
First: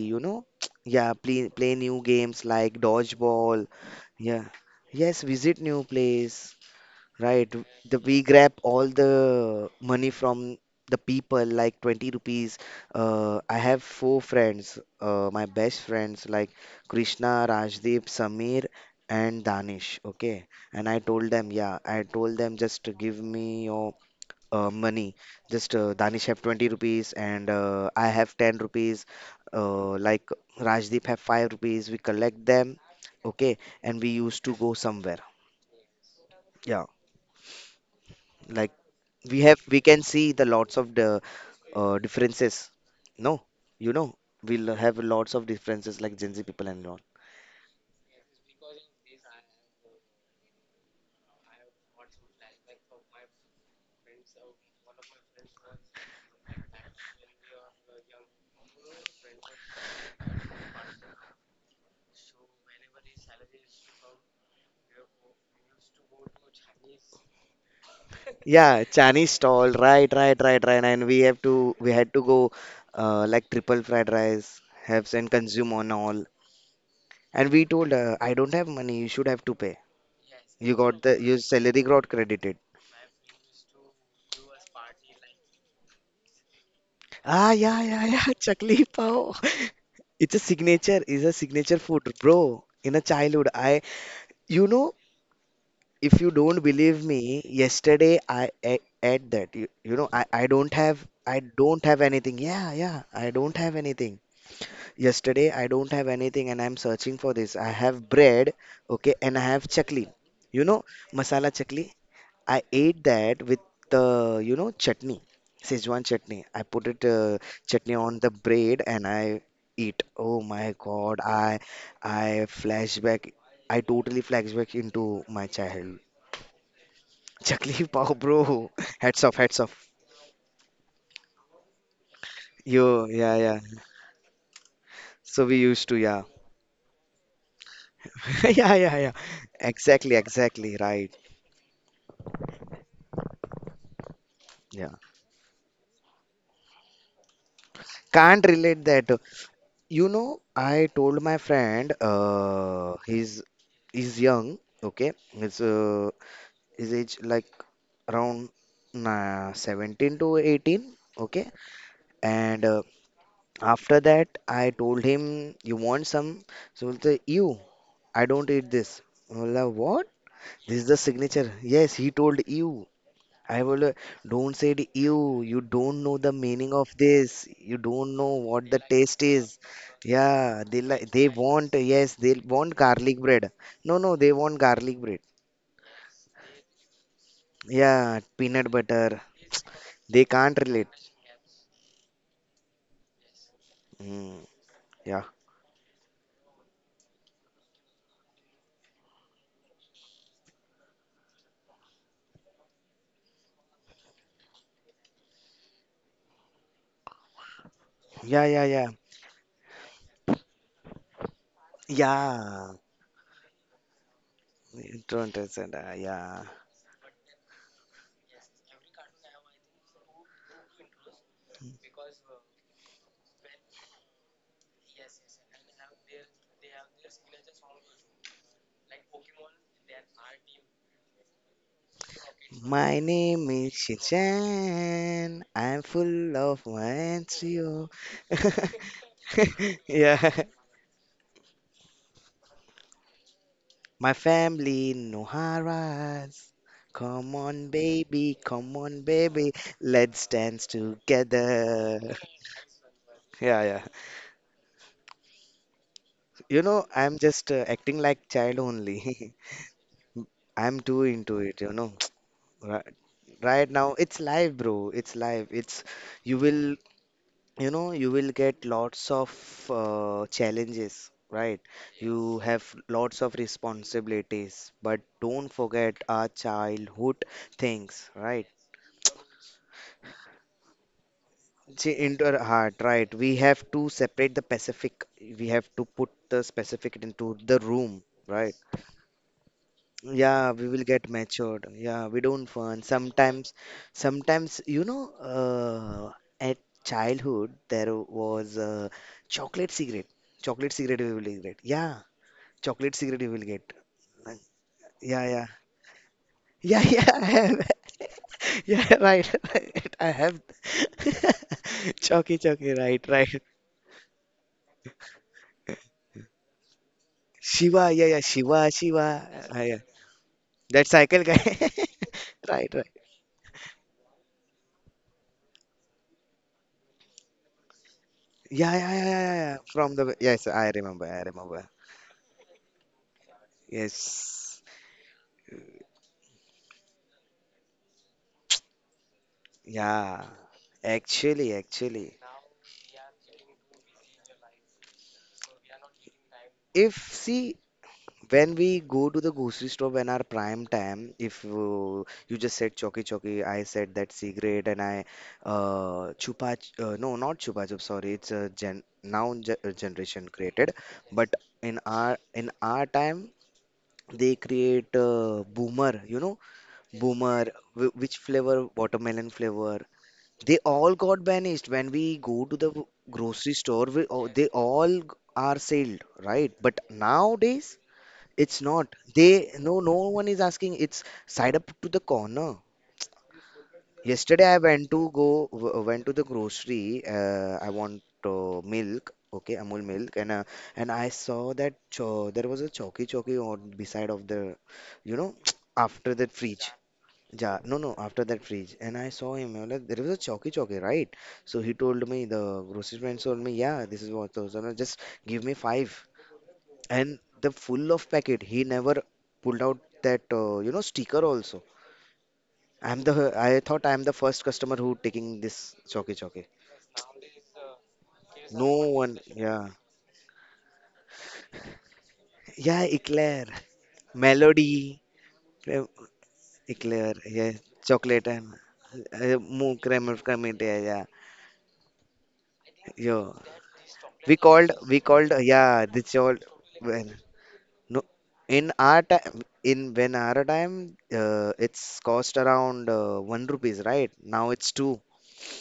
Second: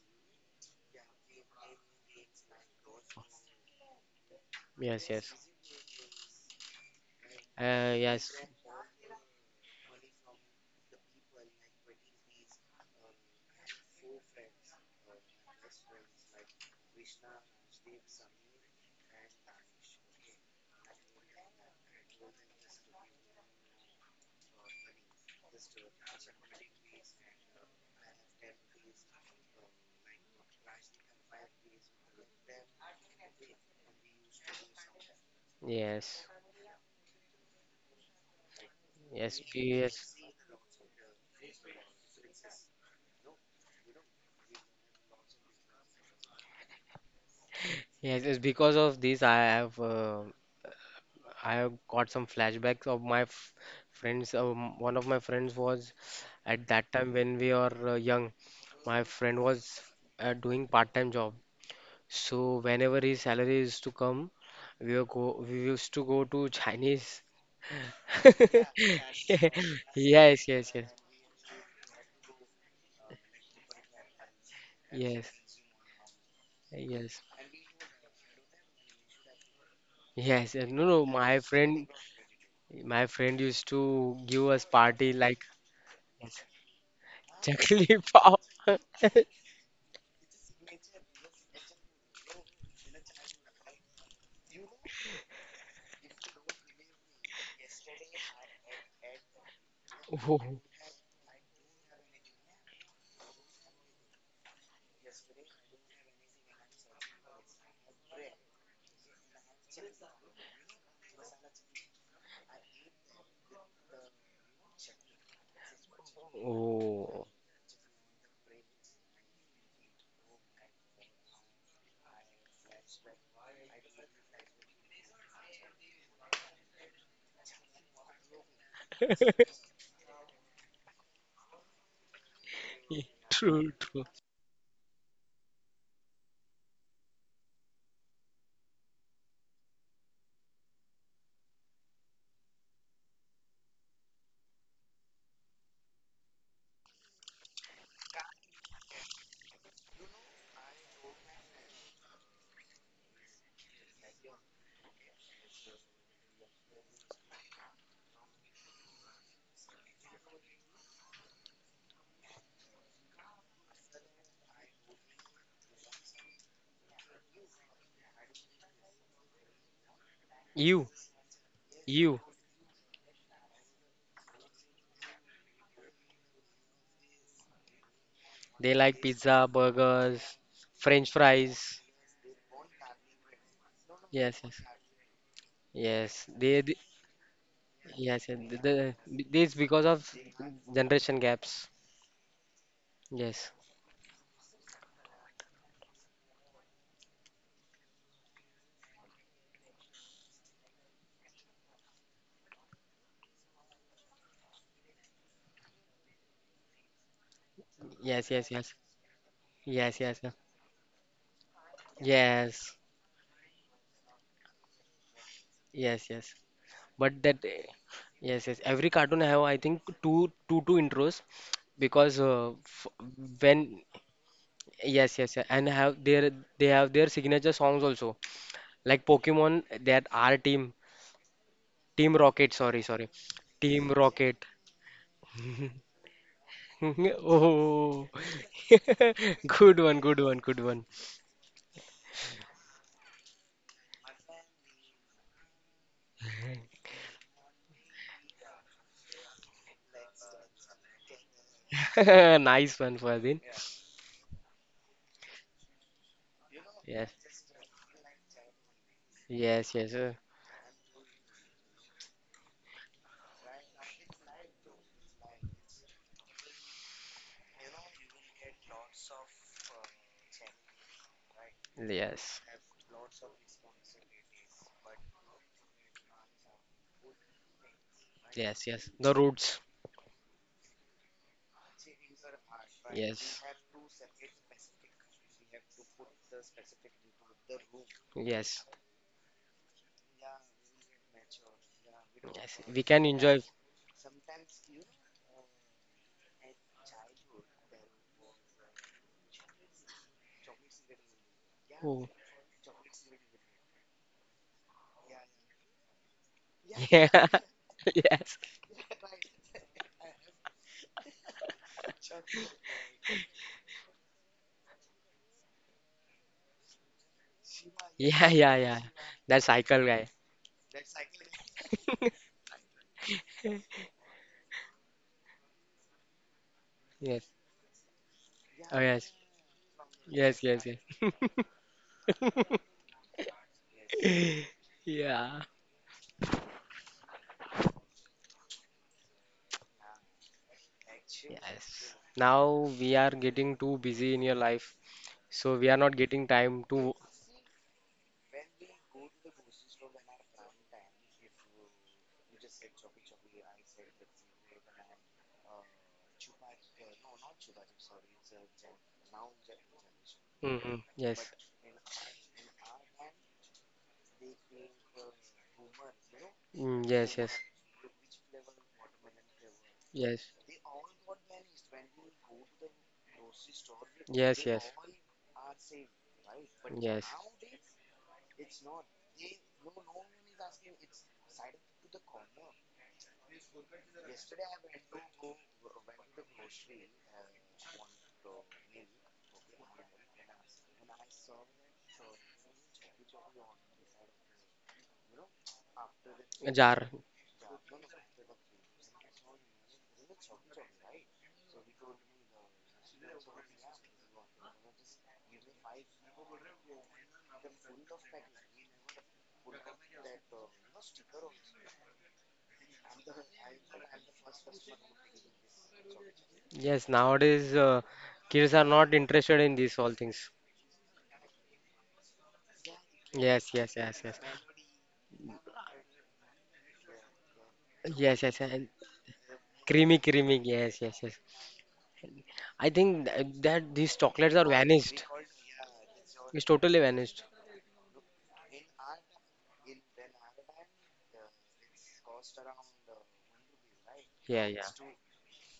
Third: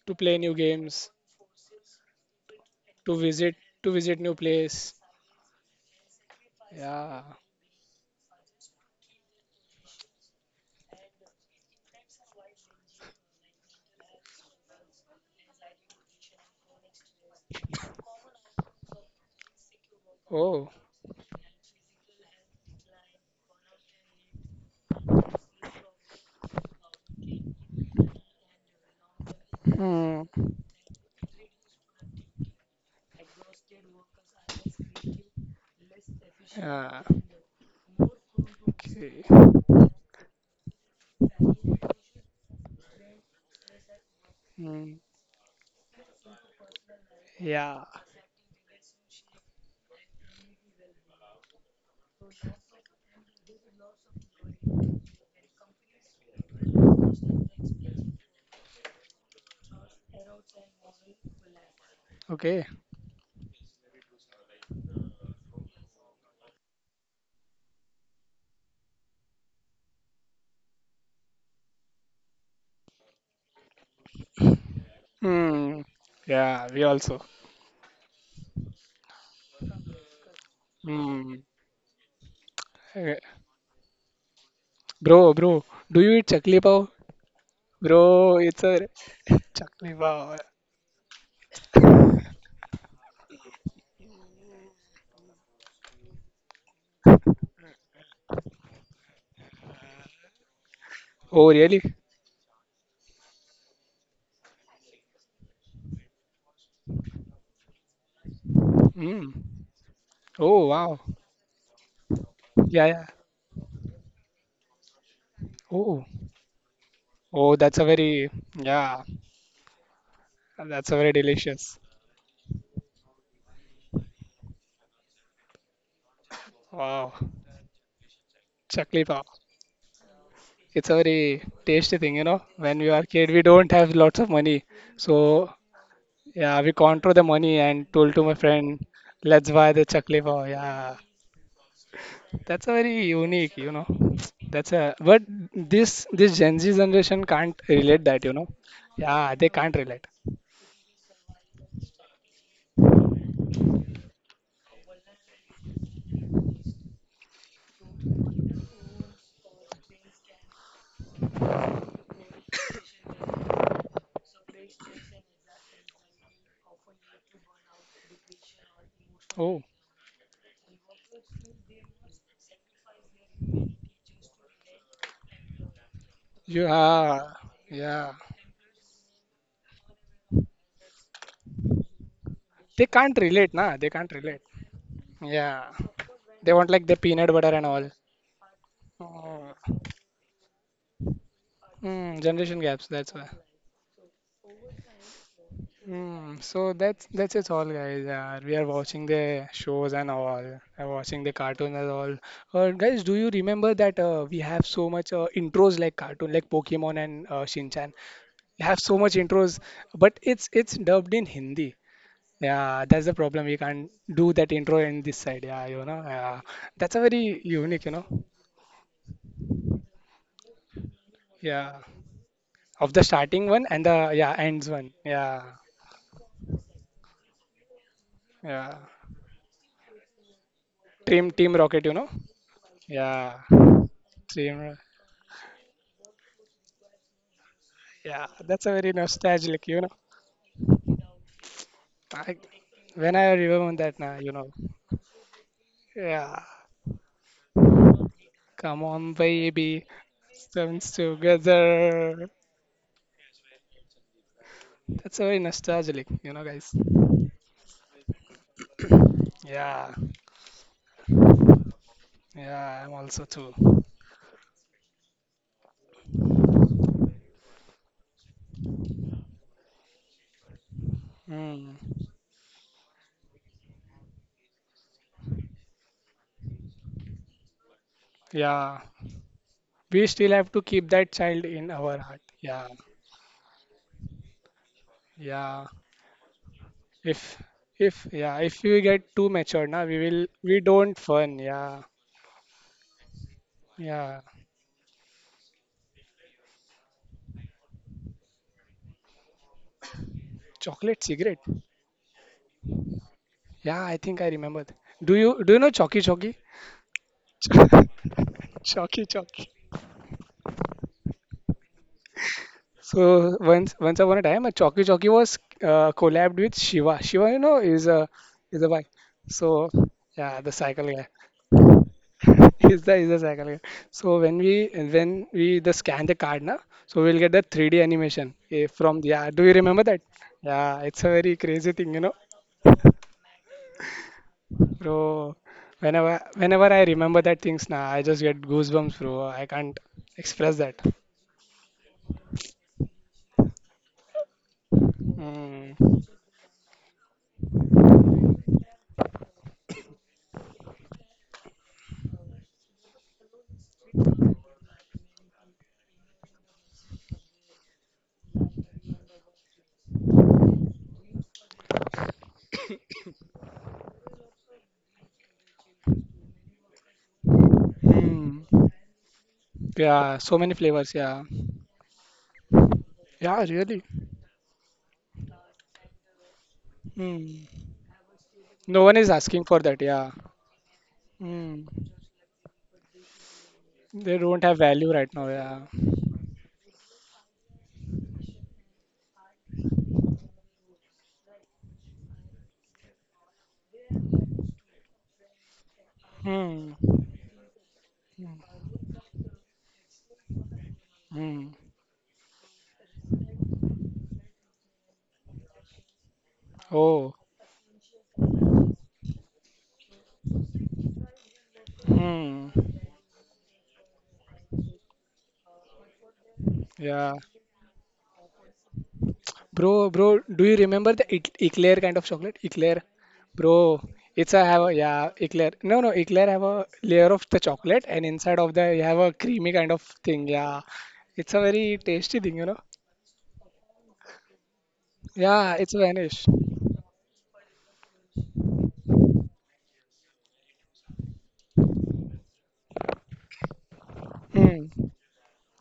Speaker 1: To
Speaker 2: you
Speaker 1: play
Speaker 2: know,
Speaker 1: new games,
Speaker 2: yeah, play new games like
Speaker 1: to visit
Speaker 2: dodgeball.
Speaker 1: to visit new
Speaker 2: Yeah,
Speaker 1: place.
Speaker 3: Yes,
Speaker 2: yes,
Speaker 3: yes.
Speaker 2: visit new place.
Speaker 1: Yeah.
Speaker 2: Right. The, we
Speaker 3: Yes.
Speaker 2: grab all the money from the people, like 20 rupees. I have four friends, my best friends, like Krishna, Rajdeep, Samir, and Danish. Okay.
Speaker 1: Oh.
Speaker 2: And I told them, yeah, I told them just to give me your money. Just Danish have 20 rupees, and I have 10 rupees.
Speaker 1: Hmm.
Speaker 2: Like Rajdeep have 5 rupees. We collect them. Okay. And we used to go somewhere.
Speaker 3: Yes.
Speaker 2: Yeah.
Speaker 1: Yeah.
Speaker 2: Like,
Speaker 1: Okay.
Speaker 2: we
Speaker 3: Yes,
Speaker 2: have, we can
Speaker 3: yes,
Speaker 2: see the lots of the differences. No, you know, we'll have
Speaker 1: Hmm.
Speaker 2: lots of differences like Gen Z people and all.
Speaker 1: Yeah.
Speaker 3: yes. It's because of this I have got some flashbacks of my f friends. One of my friends was at that time when we are young, my friend was doing part-time job. So
Speaker 1: Okay.
Speaker 3: whenever his salary is to come, we will go. We used to go to Chinese.
Speaker 2: Yeah, Chinese stall, right, right,
Speaker 3: Yes,
Speaker 2: right,
Speaker 3: yes,
Speaker 2: right.
Speaker 3: yes,
Speaker 2: And we had to go like triple fried rice, have and
Speaker 3: yes,
Speaker 2: consume
Speaker 1: Hmm.
Speaker 2: on all.
Speaker 1: Yeah, we also.
Speaker 3: yes,
Speaker 2: And we told, I don't have money, you should have to pay.
Speaker 3: yes. Uh,
Speaker 2: You
Speaker 3: No,
Speaker 2: got
Speaker 3: no.
Speaker 2: the, your
Speaker 1: Hmm.
Speaker 3: My
Speaker 2: salary
Speaker 3: friend,
Speaker 2: got credited.
Speaker 3: my
Speaker 1: Okay.
Speaker 3: friend used to give us party
Speaker 1: Bro,
Speaker 3: like
Speaker 1: bro, do you eat
Speaker 3: yes,
Speaker 1: chakli pav?
Speaker 2: Ah, yeah,
Speaker 3: chakli
Speaker 2: yeah, yeah,
Speaker 1: Bro,
Speaker 3: pop.
Speaker 1: it's a
Speaker 2: chakli pao.
Speaker 1: chakli pav.
Speaker 2: It's a signature food, bro. In a childhood, I, you know, if you don't believe me, yesterday I ate that. You know, I
Speaker 1: Oh, really?
Speaker 2: don't have anything. Yeah, yeah, I don't have anything. Yesterday I don't have anything, and I'm searching for this. I have bread, okay,
Speaker 1: Hmm.
Speaker 2: and I have chakli. You
Speaker 1: Oh,
Speaker 2: know,
Speaker 1: wow.
Speaker 2: masala chakli. I
Speaker 1: Yeah,
Speaker 2: ate
Speaker 1: yeah.
Speaker 2: that with the, you know, chutney,
Speaker 1: Oh,
Speaker 2: Szechuan chutney. I put it
Speaker 3: Oh,
Speaker 1: oh, that's a
Speaker 2: chutney on
Speaker 1: very,
Speaker 2: the bread
Speaker 1: yeah,
Speaker 2: and I eat. Oh my
Speaker 1: that's a very
Speaker 2: God, I
Speaker 1: delicious.
Speaker 2: I flashback. I totally flashback into my childhood.
Speaker 1: Wow,
Speaker 2: Chakli Pao, bro.
Speaker 1: chakli
Speaker 2: Heads
Speaker 1: pav.
Speaker 2: off, heads off.
Speaker 1: It's a very tasty thing, you know. When we are
Speaker 2: Yo,
Speaker 1: kid,
Speaker 2: yeah,
Speaker 1: we
Speaker 2: yeah.
Speaker 1: don't
Speaker 3: true,
Speaker 1: have
Speaker 3: true.
Speaker 1: lots of money,
Speaker 2: So
Speaker 1: so
Speaker 2: we used to, yeah.
Speaker 1: yeah, we control the money and told to my
Speaker 2: Yeah,
Speaker 1: friend,
Speaker 2: yeah, yeah.
Speaker 1: let's buy the
Speaker 2: Exactly,
Speaker 1: chakli pav.
Speaker 2: exactly,
Speaker 1: Yeah,
Speaker 2: right.
Speaker 1: that's a very unique, you know. That's
Speaker 2: Yeah.
Speaker 1: a but this Gen Z generation can't relate that, you
Speaker 2: Can't
Speaker 1: know.
Speaker 2: relate that.
Speaker 1: Yeah, they can't relate.
Speaker 2: You know, I told my friend, he's young, okay? His uh, his age like around 17 to 18, okay? And after that, I told him, you want some? So he'll say, you, I don't eat this.
Speaker 1: Oh,
Speaker 2: I what? This is
Speaker 3: You,
Speaker 2: the signature. Yes, he
Speaker 3: you.
Speaker 2: told you. I will don't say said you. You don't know the meaning of
Speaker 1: yeah,
Speaker 2: this. You
Speaker 1: yeah.
Speaker 2: don't know what
Speaker 3: They
Speaker 2: the
Speaker 3: like
Speaker 2: taste
Speaker 3: pizza,
Speaker 2: is.
Speaker 3: burgers,
Speaker 2: Yeah, they like
Speaker 3: French
Speaker 2: they want,
Speaker 3: fries.
Speaker 2: yes, they want
Speaker 1: They can't
Speaker 2: garlic bread.
Speaker 1: relate, nah. They
Speaker 2: No,
Speaker 1: can't
Speaker 2: no, they
Speaker 1: relate.
Speaker 3: Yes,
Speaker 2: want
Speaker 3: yes,
Speaker 2: garlic bread.
Speaker 1: Yeah.
Speaker 3: yes.
Speaker 1: They
Speaker 3: They,
Speaker 1: want
Speaker 3: they
Speaker 1: like the peanut butter and all.
Speaker 2: Yeah,
Speaker 3: yes, yes. The,
Speaker 2: peanut butter.
Speaker 3: the,
Speaker 1: Oh,
Speaker 3: this because of
Speaker 2: They can't relate.
Speaker 3: generation gaps.
Speaker 1: mm, generation gaps. That's why.
Speaker 3: Yes,
Speaker 2: Mm, yeah,
Speaker 1: Mm, so that's it all, guys. We are watching the shows and all, watching the cartoon and all. Guys, do you remember that we have so much intros like cartoon, like Pokemon and Shinchan?
Speaker 3: yes,
Speaker 2: yeah,
Speaker 3: yes,
Speaker 1: We
Speaker 2: yeah,
Speaker 3: yes,
Speaker 1: have
Speaker 2: yeah,
Speaker 1: so much intros,
Speaker 3: yes,
Speaker 1: but
Speaker 3: yes,
Speaker 1: it's dubbed in Hindi.
Speaker 3: yes,
Speaker 2: yeah.
Speaker 3: yes,
Speaker 1: Yeah, that's the problem. We can't do that intro in
Speaker 2: You
Speaker 1: this
Speaker 2: don't
Speaker 1: side. Yeah,
Speaker 2: understand.
Speaker 1: you
Speaker 2: Uh,
Speaker 1: know.
Speaker 3: yes. Yes.
Speaker 1: Yeah,
Speaker 2: yeah.
Speaker 1: that's a
Speaker 3: But
Speaker 1: very
Speaker 3: that,
Speaker 1: unique, you know.
Speaker 3: yes, yes. Every cartoon have, I think, two intros
Speaker 1: Yeah.
Speaker 3: because f
Speaker 1: Of the starting one
Speaker 3: when
Speaker 1: and the yeah ends one.
Speaker 3: yes, yes, yes,
Speaker 1: Yeah,
Speaker 3: and have their they have their signature songs also.
Speaker 1: yeah.
Speaker 3: Like Pokemon, that our team,
Speaker 1: Team Team Rocket, you know.
Speaker 3: Team Rocket, sorry,
Speaker 2: My
Speaker 3: sorry.
Speaker 1: Yeah,
Speaker 2: name is
Speaker 3: Team Rocket.
Speaker 1: Team. Ro-
Speaker 2: Shinchan. I'm full of Wancio.
Speaker 3: Oh,
Speaker 1: Yeah, that's a very nostalgic, you
Speaker 3: good
Speaker 1: know.
Speaker 3: one, good one,
Speaker 2: Yeah.
Speaker 3: good one.
Speaker 1: I, when I remember that
Speaker 2: My
Speaker 1: now, you know.
Speaker 2: family no
Speaker 1: Yeah,
Speaker 2: harass. Come on, baby. Come
Speaker 1: come
Speaker 2: on,
Speaker 1: on,
Speaker 2: baby.
Speaker 1: baby,
Speaker 2: Let's dance
Speaker 1: comes
Speaker 2: together.
Speaker 1: together.
Speaker 3: Nice one, Fazin.
Speaker 2: Yeah, yeah.
Speaker 1: That's a very nostalgic, you know,
Speaker 2: You
Speaker 1: guys.
Speaker 2: know,
Speaker 3: Yes,
Speaker 2: I'm just acting like child only.
Speaker 3: yes, yes,
Speaker 1: Yeah,
Speaker 2: I'm too into it, you know.
Speaker 1: yeah.
Speaker 2: Right,
Speaker 1: I'm also too.
Speaker 2: right now, it's live, bro. It's live. It's, you will, you know, you will get lots of challenges, right?
Speaker 1: Hmm.
Speaker 2: You
Speaker 3: yes,
Speaker 2: have lots of responsibilities, but don't forget our childhood things, right?
Speaker 3: yes,
Speaker 1: Yeah,
Speaker 3: yes. The roots.
Speaker 1: we still have to keep that child in
Speaker 2: See,
Speaker 1: our heart.
Speaker 2: into our
Speaker 1: Yeah,
Speaker 2: heart, right? We
Speaker 3: Yes,
Speaker 2: have to separate the specific. We
Speaker 1: yeah.
Speaker 2: have to put the specific into
Speaker 1: If
Speaker 2: the room,
Speaker 1: if yeah,
Speaker 2: right?
Speaker 1: if
Speaker 3: yes,
Speaker 1: we get too mature now, we will
Speaker 2: Yeah,
Speaker 1: we
Speaker 2: we will
Speaker 1: don't
Speaker 2: get
Speaker 1: fun.
Speaker 2: matured.
Speaker 1: Yeah,
Speaker 2: Yeah, we don't
Speaker 3: yes.
Speaker 2: fun.
Speaker 3: We can enjoy.
Speaker 2: Sometimes,
Speaker 1: yeah.
Speaker 2: sometimes, you know, at childhood there was chocolate cigarette. Chocolate cigarette
Speaker 1: Chocolate
Speaker 2: we will
Speaker 1: cigarette.
Speaker 2: get. Yeah,
Speaker 3: Oh,
Speaker 2: chocolate cigarette we will get.
Speaker 1: Yeah, I think I
Speaker 2: Like,
Speaker 1: remember. Do you
Speaker 2: yeah,
Speaker 1: do you know Chalky Chalky?
Speaker 2: yeah, yeah,
Speaker 3: yeah,
Speaker 2: yeah. I have.
Speaker 3: yes.
Speaker 2: Yeah,
Speaker 1: Chalky
Speaker 2: right,
Speaker 1: Chalky.
Speaker 2: right. I have. Chalky, chalky. Right,
Speaker 1: So
Speaker 2: right.
Speaker 1: once upon a time, a Chalky Chalky was collabed with Shiva. Shiva, you know,
Speaker 2: Shiva. Yeah, yeah.
Speaker 3: Yeah, yeah,
Speaker 1: is a
Speaker 2: Shiva,
Speaker 3: yeah.
Speaker 1: bike.
Speaker 3: That
Speaker 2: Shiva.
Speaker 1: So
Speaker 2: Yeah.
Speaker 3: cycle guy.
Speaker 1: yeah, the
Speaker 2: That
Speaker 1: cycle guy.
Speaker 2: cycle guy. Right,
Speaker 1: is
Speaker 2: right.
Speaker 1: the is the cycle. Yeah. So when we and when we the scan the card now, so we'll
Speaker 3: Yes.
Speaker 1: get the 3D animation
Speaker 2: Yeah,
Speaker 3: Oh,
Speaker 2: yeah,
Speaker 1: from
Speaker 2: yeah, yeah,
Speaker 3: yes.
Speaker 1: yeah.
Speaker 2: yeah,
Speaker 1: Do you
Speaker 2: yeah.
Speaker 1: remember
Speaker 2: From
Speaker 1: that?
Speaker 2: the
Speaker 3: Yes,
Speaker 2: yes,
Speaker 3: yes,
Speaker 2: I
Speaker 3: yes.
Speaker 1: Yeah, it's
Speaker 2: remember,
Speaker 1: a
Speaker 2: I
Speaker 1: very
Speaker 2: remember.
Speaker 1: crazy thing, you know,
Speaker 2: Yes,
Speaker 1: bro.
Speaker 3: Yeah.
Speaker 1: Whenever I remember that things now, I just get goosebumps, bro. I can't
Speaker 2: yeah.
Speaker 1: express that.
Speaker 2: Actually,
Speaker 3: Yes.
Speaker 2: actually,
Speaker 3: Now we are getting too busy in your life, so we are not
Speaker 1: Mm.
Speaker 3: getting time
Speaker 2: if
Speaker 3: to.
Speaker 2: see when we go to the grocery store when our prime time, if you just said choki choki, I said that cigarette, and I no, not chupa chup. Sorry, it's a gen now ge generation created,
Speaker 3: Mm-hmm.
Speaker 2: but
Speaker 3: Yes.
Speaker 2: in our time. They create boomer, you know,
Speaker 3: Mm, yes, yes.
Speaker 2: boomer, which flavor?
Speaker 1: Mm.
Speaker 2: Watermelon flavor.
Speaker 1: Yeah,
Speaker 3: Yes.
Speaker 1: so many
Speaker 2: They all
Speaker 1: flavors. Yeah,
Speaker 2: got banished. When we go to the
Speaker 1: yeah,
Speaker 2: grocery
Speaker 1: really.
Speaker 2: store, we, oh,
Speaker 3: Yes,
Speaker 2: they
Speaker 3: yes.
Speaker 2: all are sealed, right? But
Speaker 3: Yes.
Speaker 1: Mm.
Speaker 2: nowadays, it's
Speaker 1: No
Speaker 2: not.
Speaker 1: one is asking
Speaker 2: They
Speaker 1: for
Speaker 2: no,
Speaker 1: that.
Speaker 2: no
Speaker 1: Yeah.
Speaker 2: one is asking. It's side up to
Speaker 1: Mm.
Speaker 2: the corner.
Speaker 1: They don't
Speaker 2: Yesterday, I
Speaker 1: have value right now. Yeah.
Speaker 2: went to the grocery. I want milk. Okay, Amul milk, and I saw that cho there was a chalky chalky on beside of the, you know, after the fridge.
Speaker 1: Mm.
Speaker 3: Jar.
Speaker 2: Yeah, no, no, after that freeze. And I saw him, I was like, there was a Chowky Chowky, right?
Speaker 1: Mm.
Speaker 2: So he told me, the grocery man told me, yeah, this is what those are, no, just give me five.
Speaker 1: Oh.
Speaker 2: And the full of packet, he never pulled out that, you know, sticker also.
Speaker 1: Hmm.
Speaker 2: I thought I'm the first customer who taking this Chowky Chowky.
Speaker 3: Yes,
Speaker 1: Yeah.
Speaker 3: nowadays kids are
Speaker 2: No
Speaker 3: not
Speaker 2: one,
Speaker 3: interested in
Speaker 2: yeah.
Speaker 3: these
Speaker 1: Bro,
Speaker 3: all
Speaker 1: bro,
Speaker 3: things.
Speaker 1: do you remember the eclair kind of chocolate?
Speaker 2: Yeah,
Speaker 1: Eclair.
Speaker 2: eclair,
Speaker 3: Yes, yes,
Speaker 1: Bro,
Speaker 3: yes, yes.
Speaker 1: it's a have a
Speaker 2: melody,
Speaker 1: yeah, eclair. No,
Speaker 2: uh,
Speaker 1: no, eclair have a
Speaker 2: eclair,
Speaker 1: layer of the
Speaker 2: yeah,
Speaker 1: chocolate and
Speaker 3: Yes,
Speaker 2: chocolate
Speaker 1: inside
Speaker 3: yes,
Speaker 2: and
Speaker 1: of
Speaker 3: yes.
Speaker 1: the you have a creamy kind
Speaker 2: moo
Speaker 1: of
Speaker 3: Creamy,
Speaker 2: creme,
Speaker 1: thing.
Speaker 3: creamy.
Speaker 2: creme,
Speaker 1: Yeah.
Speaker 3: Yes, yes,
Speaker 2: yeah,
Speaker 3: yes.
Speaker 1: It's a very tasty thing, you know.
Speaker 3: I
Speaker 2: yeah.
Speaker 3: think
Speaker 2: Yo,
Speaker 3: that these chocolates
Speaker 2: we
Speaker 3: are
Speaker 2: called we
Speaker 3: vanished.
Speaker 2: called
Speaker 1: Yeah, it's
Speaker 2: yeah this
Speaker 1: vanished.
Speaker 2: all
Speaker 3: It's totally
Speaker 2: when
Speaker 3: vanished.
Speaker 2: no in our time in when our time it's cost around 1 rupees, right? Now
Speaker 3: Yeah, yeah.
Speaker 1: Hmm.
Speaker 2: it's two,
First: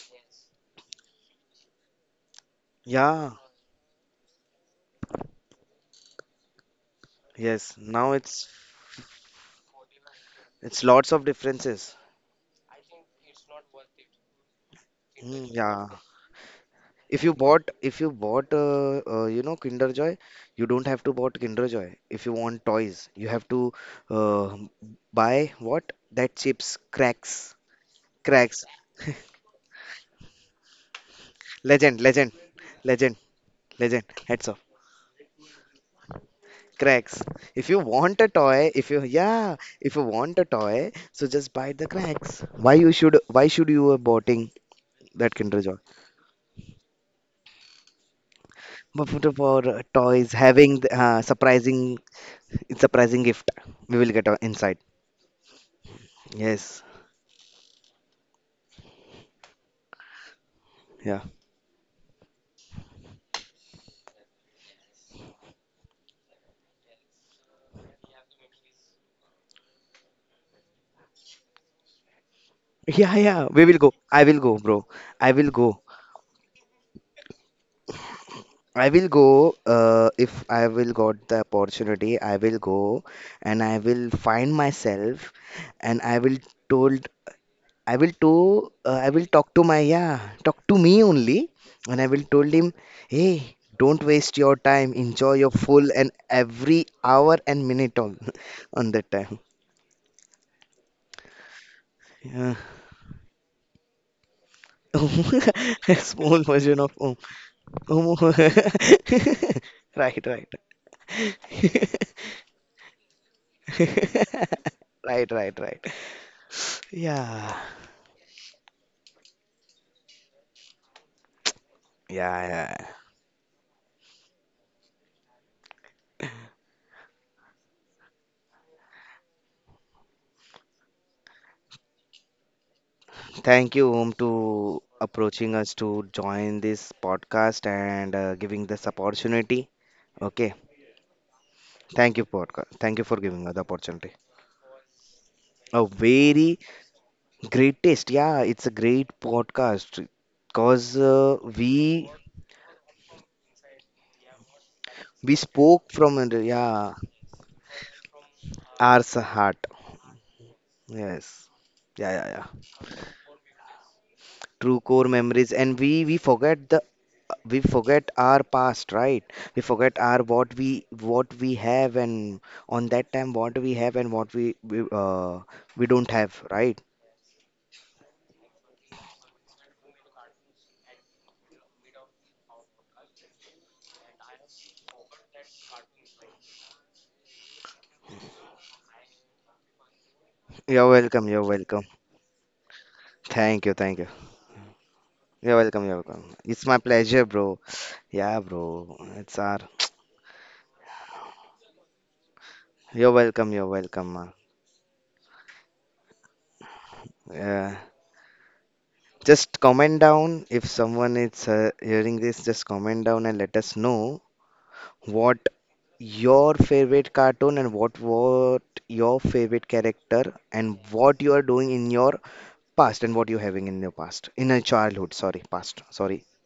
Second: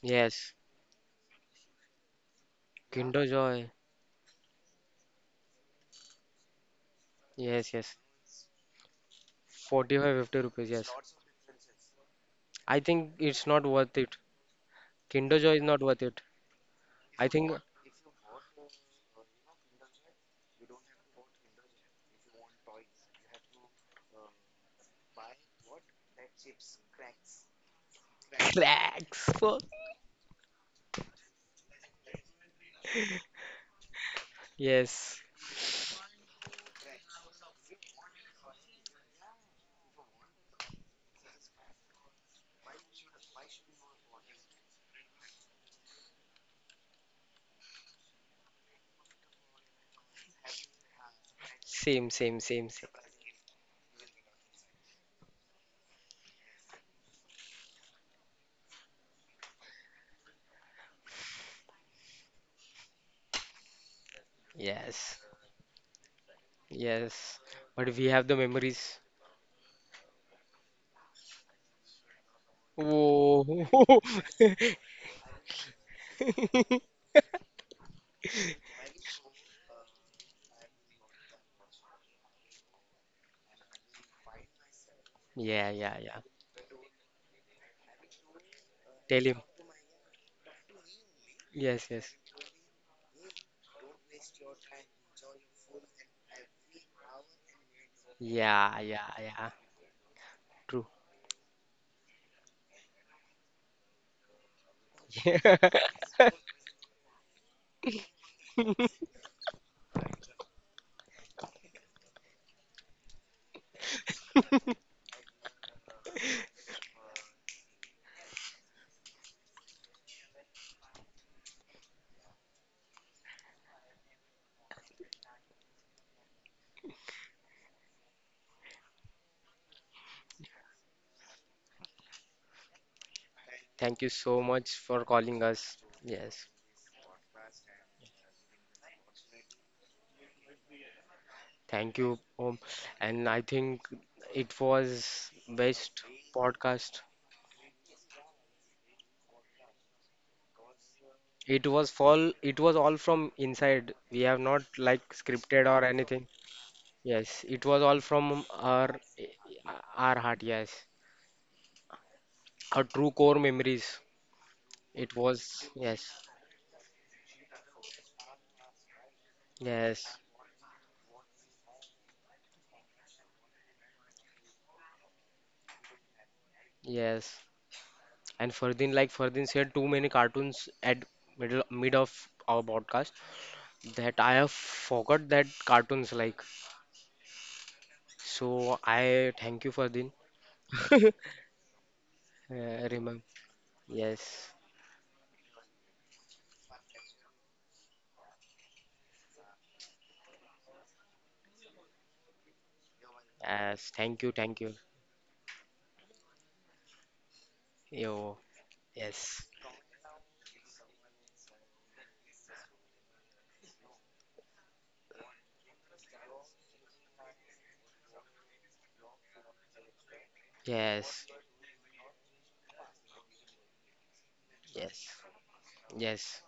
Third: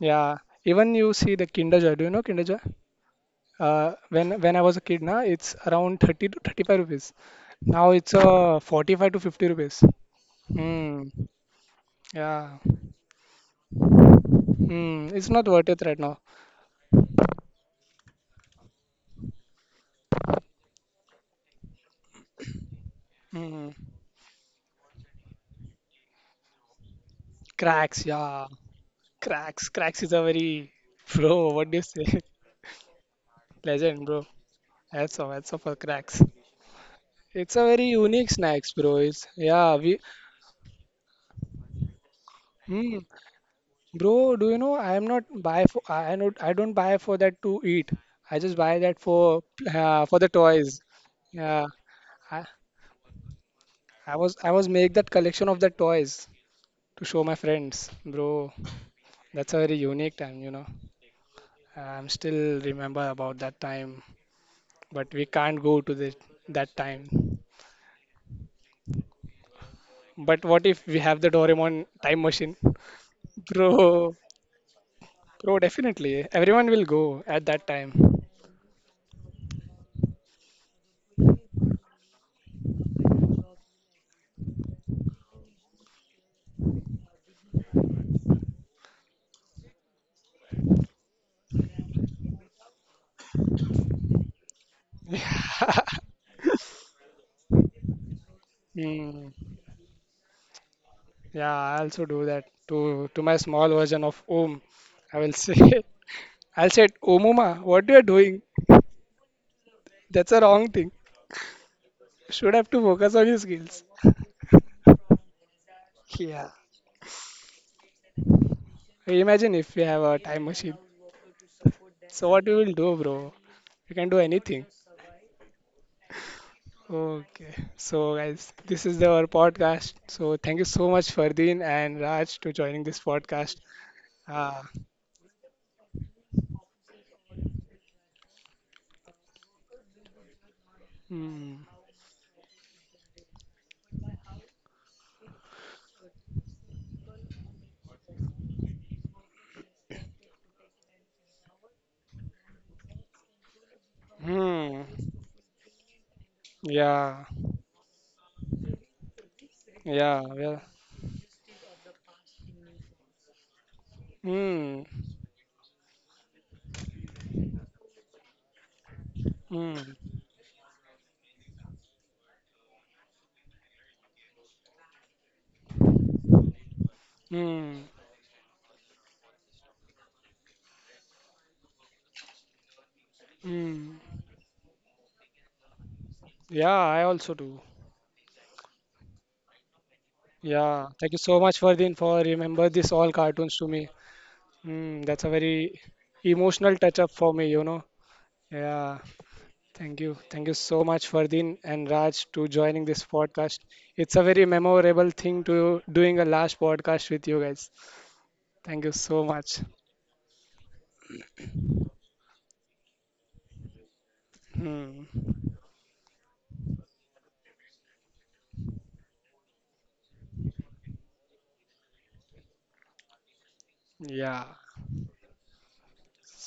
Speaker 1: Yeah.
Speaker 3: Yes.
Speaker 1: Even you see the Kinder Joy. Do you know Kinder Joy?
Speaker 3: Kinder
Speaker 2: yeah,
Speaker 3: Joy.
Speaker 1: When I was a kid, na, it's around 30 to 35 rupees.
Speaker 3: Yes,
Speaker 2: yes,
Speaker 1: Now
Speaker 3: yes.
Speaker 2: now
Speaker 1: it's 45 to 50 rupees.
Speaker 3: 45, 50 rupees.
Speaker 2: it's
Speaker 3: Yes.
Speaker 1: Hmm.
Speaker 2: lots of differences.
Speaker 1: Yeah.
Speaker 3: I think it's not worth it.
Speaker 1: Hmm, it's
Speaker 3: Kinder
Speaker 2: Mm,
Speaker 1: not
Speaker 3: Joy is
Speaker 1: worth
Speaker 3: not
Speaker 1: it
Speaker 2: yeah,
Speaker 1: right
Speaker 3: worth
Speaker 1: now.
Speaker 3: it.
Speaker 2: if
Speaker 3: I
Speaker 2: you
Speaker 3: think
Speaker 2: bought, if you bought you know Kinder Joy, you don't have to bought Kinder Joy. If you want toys, you have
Speaker 1: Mm,
Speaker 2: to uh, buy what that chips cracks,
Speaker 1: cracks, yeah.
Speaker 2: cracks,
Speaker 3: cracks.
Speaker 1: Cracks. Cracks is a very bro, what do you
Speaker 2: legend,
Speaker 1: say?
Speaker 2: legend, legend,
Speaker 1: Legend,
Speaker 2: legend
Speaker 1: bro.
Speaker 2: heads,
Speaker 3: Yes.
Speaker 1: That's all for cracks.
Speaker 2: cracks.
Speaker 1: It's a
Speaker 2: If you
Speaker 1: very
Speaker 2: want a
Speaker 1: unique
Speaker 2: toy,
Speaker 1: snacks,
Speaker 2: if
Speaker 1: bro.
Speaker 2: you,
Speaker 1: It's
Speaker 2: yeah,
Speaker 1: yeah,
Speaker 2: if
Speaker 1: we
Speaker 2: you want a toy, so just buy the cracks. Why you
Speaker 1: hmm,
Speaker 2: should, why should you are
Speaker 1: bro,
Speaker 2: buying
Speaker 1: do you know I am not
Speaker 2: that Kinder
Speaker 1: buy
Speaker 2: Joy,
Speaker 1: for I not I don't buy for that to eat. I just buy that
Speaker 2: but for,
Speaker 1: for the
Speaker 2: toys
Speaker 1: toys.
Speaker 2: having the,
Speaker 1: Yeah.
Speaker 2: surprising,
Speaker 3: Same, same,
Speaker 1: I,
Speaker 3: same, same.
Speaker 2: surprising gift we will
Speaker 1: I
Speaker 2: get
Speaker 1: was I was
Speaker 2: inside.
Speaker 1: make that collection of the toys
Speaker 2: Yes,
Speaker 1: to show my friends, bro. That's a very unique time, you know.
Speaker 2: yeah,
Speaker 1: I'm still remember about that time, but
Speaker 3: Yes.
Speaker 1: we can't go to the, that time.
Speaker 3: Yes. But we have the memories.
Speaker 1: But what if we have the Doraemon time machine?
Speaker 2: yeah,
Speaker 3: Whoa.
Speaker 2: yeah, we will go,
Speaker 1: Bro,
Speaker 2: I will go, bro. I will
Speaker 1: bro,
Speaker 2: go,
Speaker 1: definitely. Everyone will go at that time.
Speaker 2: I will go. If I will got the opportunity, I will go and I will find myself
Speaker 3: Yeah, yeah,
Speaker 2: and I
Speaker 3: yeah.
Speaker 2: will told, I will to I
Speaker 3: Tell
Speaker 2: will
Speaker 3: him.
Speaker 2: talk to my, yeah, talk to me only,
Speaker 3: Yes,
Speaker 2: and I
Speaker 3: yes.
Speaker 2: will told him, hey, don't waste your time, enjoy your full and every hour and minute on
Speaker 3: Yeah,
Speaker 2: on that
Speaker 3: yeah,
Speaker 1: Hmm.
Speaker 2: time.
Speaker 3: yeah. True.
Speaker 1: Yeah, I also do that
Speaker 2: Yeah.
Speaker 1: to my small version of Om. I will say,
Speaker 2: A small
Speaker 1: I'll
Speaker 2: version
Speaker 1: say,
Speaker 2: of
Speaker 1: Omuma, what you are
Speaker 2: um.
Speaker 1: doing?
Speaker 2: right,
Speaker 1: That's a
Speaker 2: right.
Speaker 1: wrong thing. Should have to focus on your skills.
Speaker 2: Right, right, right.
Speaker 1: Yeah.
Speaker 2: Yeah,
Speaker 1: Imagine if we have a time machine. So what
Speaker 2: yeah,
Speaker 1: we will do,
Speaker 2: yeah,
Speaker 1: bro? We can do anything. Okay, so guys, this is the, our podcast. So thank you so much, Fardeen and Raj, to joining this podcast.
Speaker 2: thank you,
Speaker 3: Thank
Speaker 2: Om,
Speaker 3: you
Speaker 2: to
Speaker 3: so
Speaker 1: Ah,
Speaker 3: much for calling
Speaker 2: approaching us
Speaker 3: us.
Speaker 2: to
Speaker 3: Yes.
Speaker 2: join this podcast and giving this opportunity. Okay,
Speaker 1: hmm,
Speaker 3: Thank
Speaker 2: thank
Speaker 3: you,
Speaker 2: you,
Speaker 3: Om.
Speaker 2: podcast. Thank you for
Speaker 3: And I
Speaker 2: giving us the
Speaker 3: think
Speaker 2: opportunity.
Speaker 3: it was
Speaker 2: A
Speaker 3: best
Speaker 2: very
Speaker 3: podcast.
Speaker 2: great taste. Yeah, it's a great podcast because
Speaker 3: It was
Speaker 2: we
Speaker 3: fall it was all from inside. We have not
Speaker 1: hmm,
Speaker 3: like
Speaker 2: we
Speaker 3: scripted or
Speaker 2: spoke from
Speaker 3: anything.
Speaker 2: yeah,
Speaker 1: yeah,
Speaker 3: Yes, it was all from our
Speaker 2: our heart.
Speaker 3: our
Speaker 1: yeah,
Speaker 3: heart,
Speaker 1: yeah,
Speaker 3: yes.
Speaker 2: Yes, yeah, yeah, yeah.
Speaker 3: Our true core memories.
Speaker 2: True
Speaker 1: hmm,
Speaker 2: core
Speaker 3: It
Speaker 2: memories,
Speaker 3: was
Speaker 2: and we
Speaker 3: yes.
Speaker 2: we forget the, we forget our past, right? We
Speaker 1: hmm,
Speaker 2: forget
Speaker 3: Yes.
Speaker 2: our what we, what we have, and on that time what we have and what we we don't have, right?
Speaker 3: Yes.
Speaker 1: hmm,
Speaker 3: And Ferdin, like Ferdin said, too many cartoons at mid of our podcast.
Speaker 1: hmm.
Speaker 3: That I have forgot that cartoons like.
Speaker 1: Yeah, I also do.
Speaker 3: So I thank you for the
Speaker 2: You're
Speaker 1: Yeah,
Speaker 3: uh,
Speaker 1: thank you
Speaker 2: welcome.
Speaker 1: so
Speaker 2: You're
Speaker 1: much,
Speaker 2: welcome.
Speaker 1: Fardeen, for remember this all
Speaker 3: remember.
Speaker 1: cartoons
Speaker 2: Thank
Speaker 1: to
Speaker 2: you.
Speaker 1: me.
Speaker 2: Thank you.
Speaker 3: Yes.
Speaker 1: Hmm, that's a
Speaker 2: You're
Speaker 1: very
Speaker 2: welcome, you're welcome. It's my
Speaker 1: emotional touch up
Speaker 2: pleasure,
Speaker 1: for me,
Speaker 2: bro.
Speaker 1: you know.
Speaker 2: Yeah, bro.
Speaker 1: Yeah.
Speaker 2: It's our.
Speaker 1: Thank you. Thank you so much, Fardeen and Raj, to joining this
Speaker 2: You're welcome,
Speaker 1: podcast.
Speaker 2: you're
Speaker 3: Yes.
Speaker 2: welcome,
Speaker 1: It's
Speaker 3: Thank
Speaker 1: a
Speaker 2: ma.
Speaker 3: you.
Speaker 1: very
Speaker 3: Thank you.
Speaker 1: memorable thing to doing a last podcast with you guys.
Speaker 2: Uh,
Speaker 3: Yo.
Speaker 1: Thank you so
Speaker 3: Yes.
Speaker 2: just
Speaker 1: much.
Speaker 2: comment down if someone is hearing this, just comment down and let us know
Speaker 1: Hmm.
Speaker 2: what your favorite cartoon and what your favorite character, and what
Speaker 3: Yes.
Speaker 2: you are doing in your past and what you're having in your past.
Speaker 1: Yeah.
Speaker 2: In your
Speaker 3: Yes.
Speaker 2: childhood, sorry, past. Sorry.
Speaker 3: Yes.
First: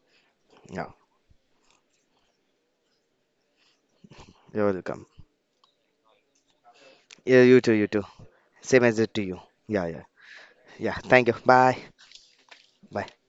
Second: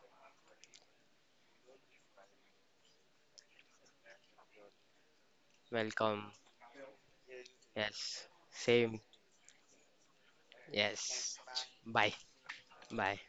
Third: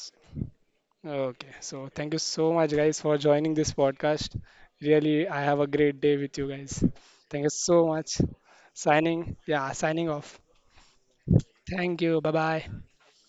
Speaker 2: Yeah,
Speaker 1: Okay. So thank you so much, guys, for joining this podcast.
Speaker 2: you're welcome.
Speaker 1: Really, I have a great day
Speaker 3: Welcome.
Speaker 1: with you guys.
Speaker 2: Yeah,
Speaker 1: Thank you
Speaker 2: you too, you
Speaker 1: so
Speaker 2: too.
Speaker 1: much.
Speaker 3: Yes.
Speaker 2: Same as
Speaker 3: Same.
Speaker 2: it to
Speaker 1: Signing.
Speaker 2: you.
Speaker 1: Yeah,
Speaker 2: Yeah, yeah.
Speaker 1: signing off.
Speaker 2: Yeah, thank you.
Speaker 3: Yes.
Speaker 2: Bye.
Speaker 1: Thank
Speaker 3: Bye.
Speaker 1: you. Bye bye.
Speaker 2: Bye.
Speaker 3: Bye.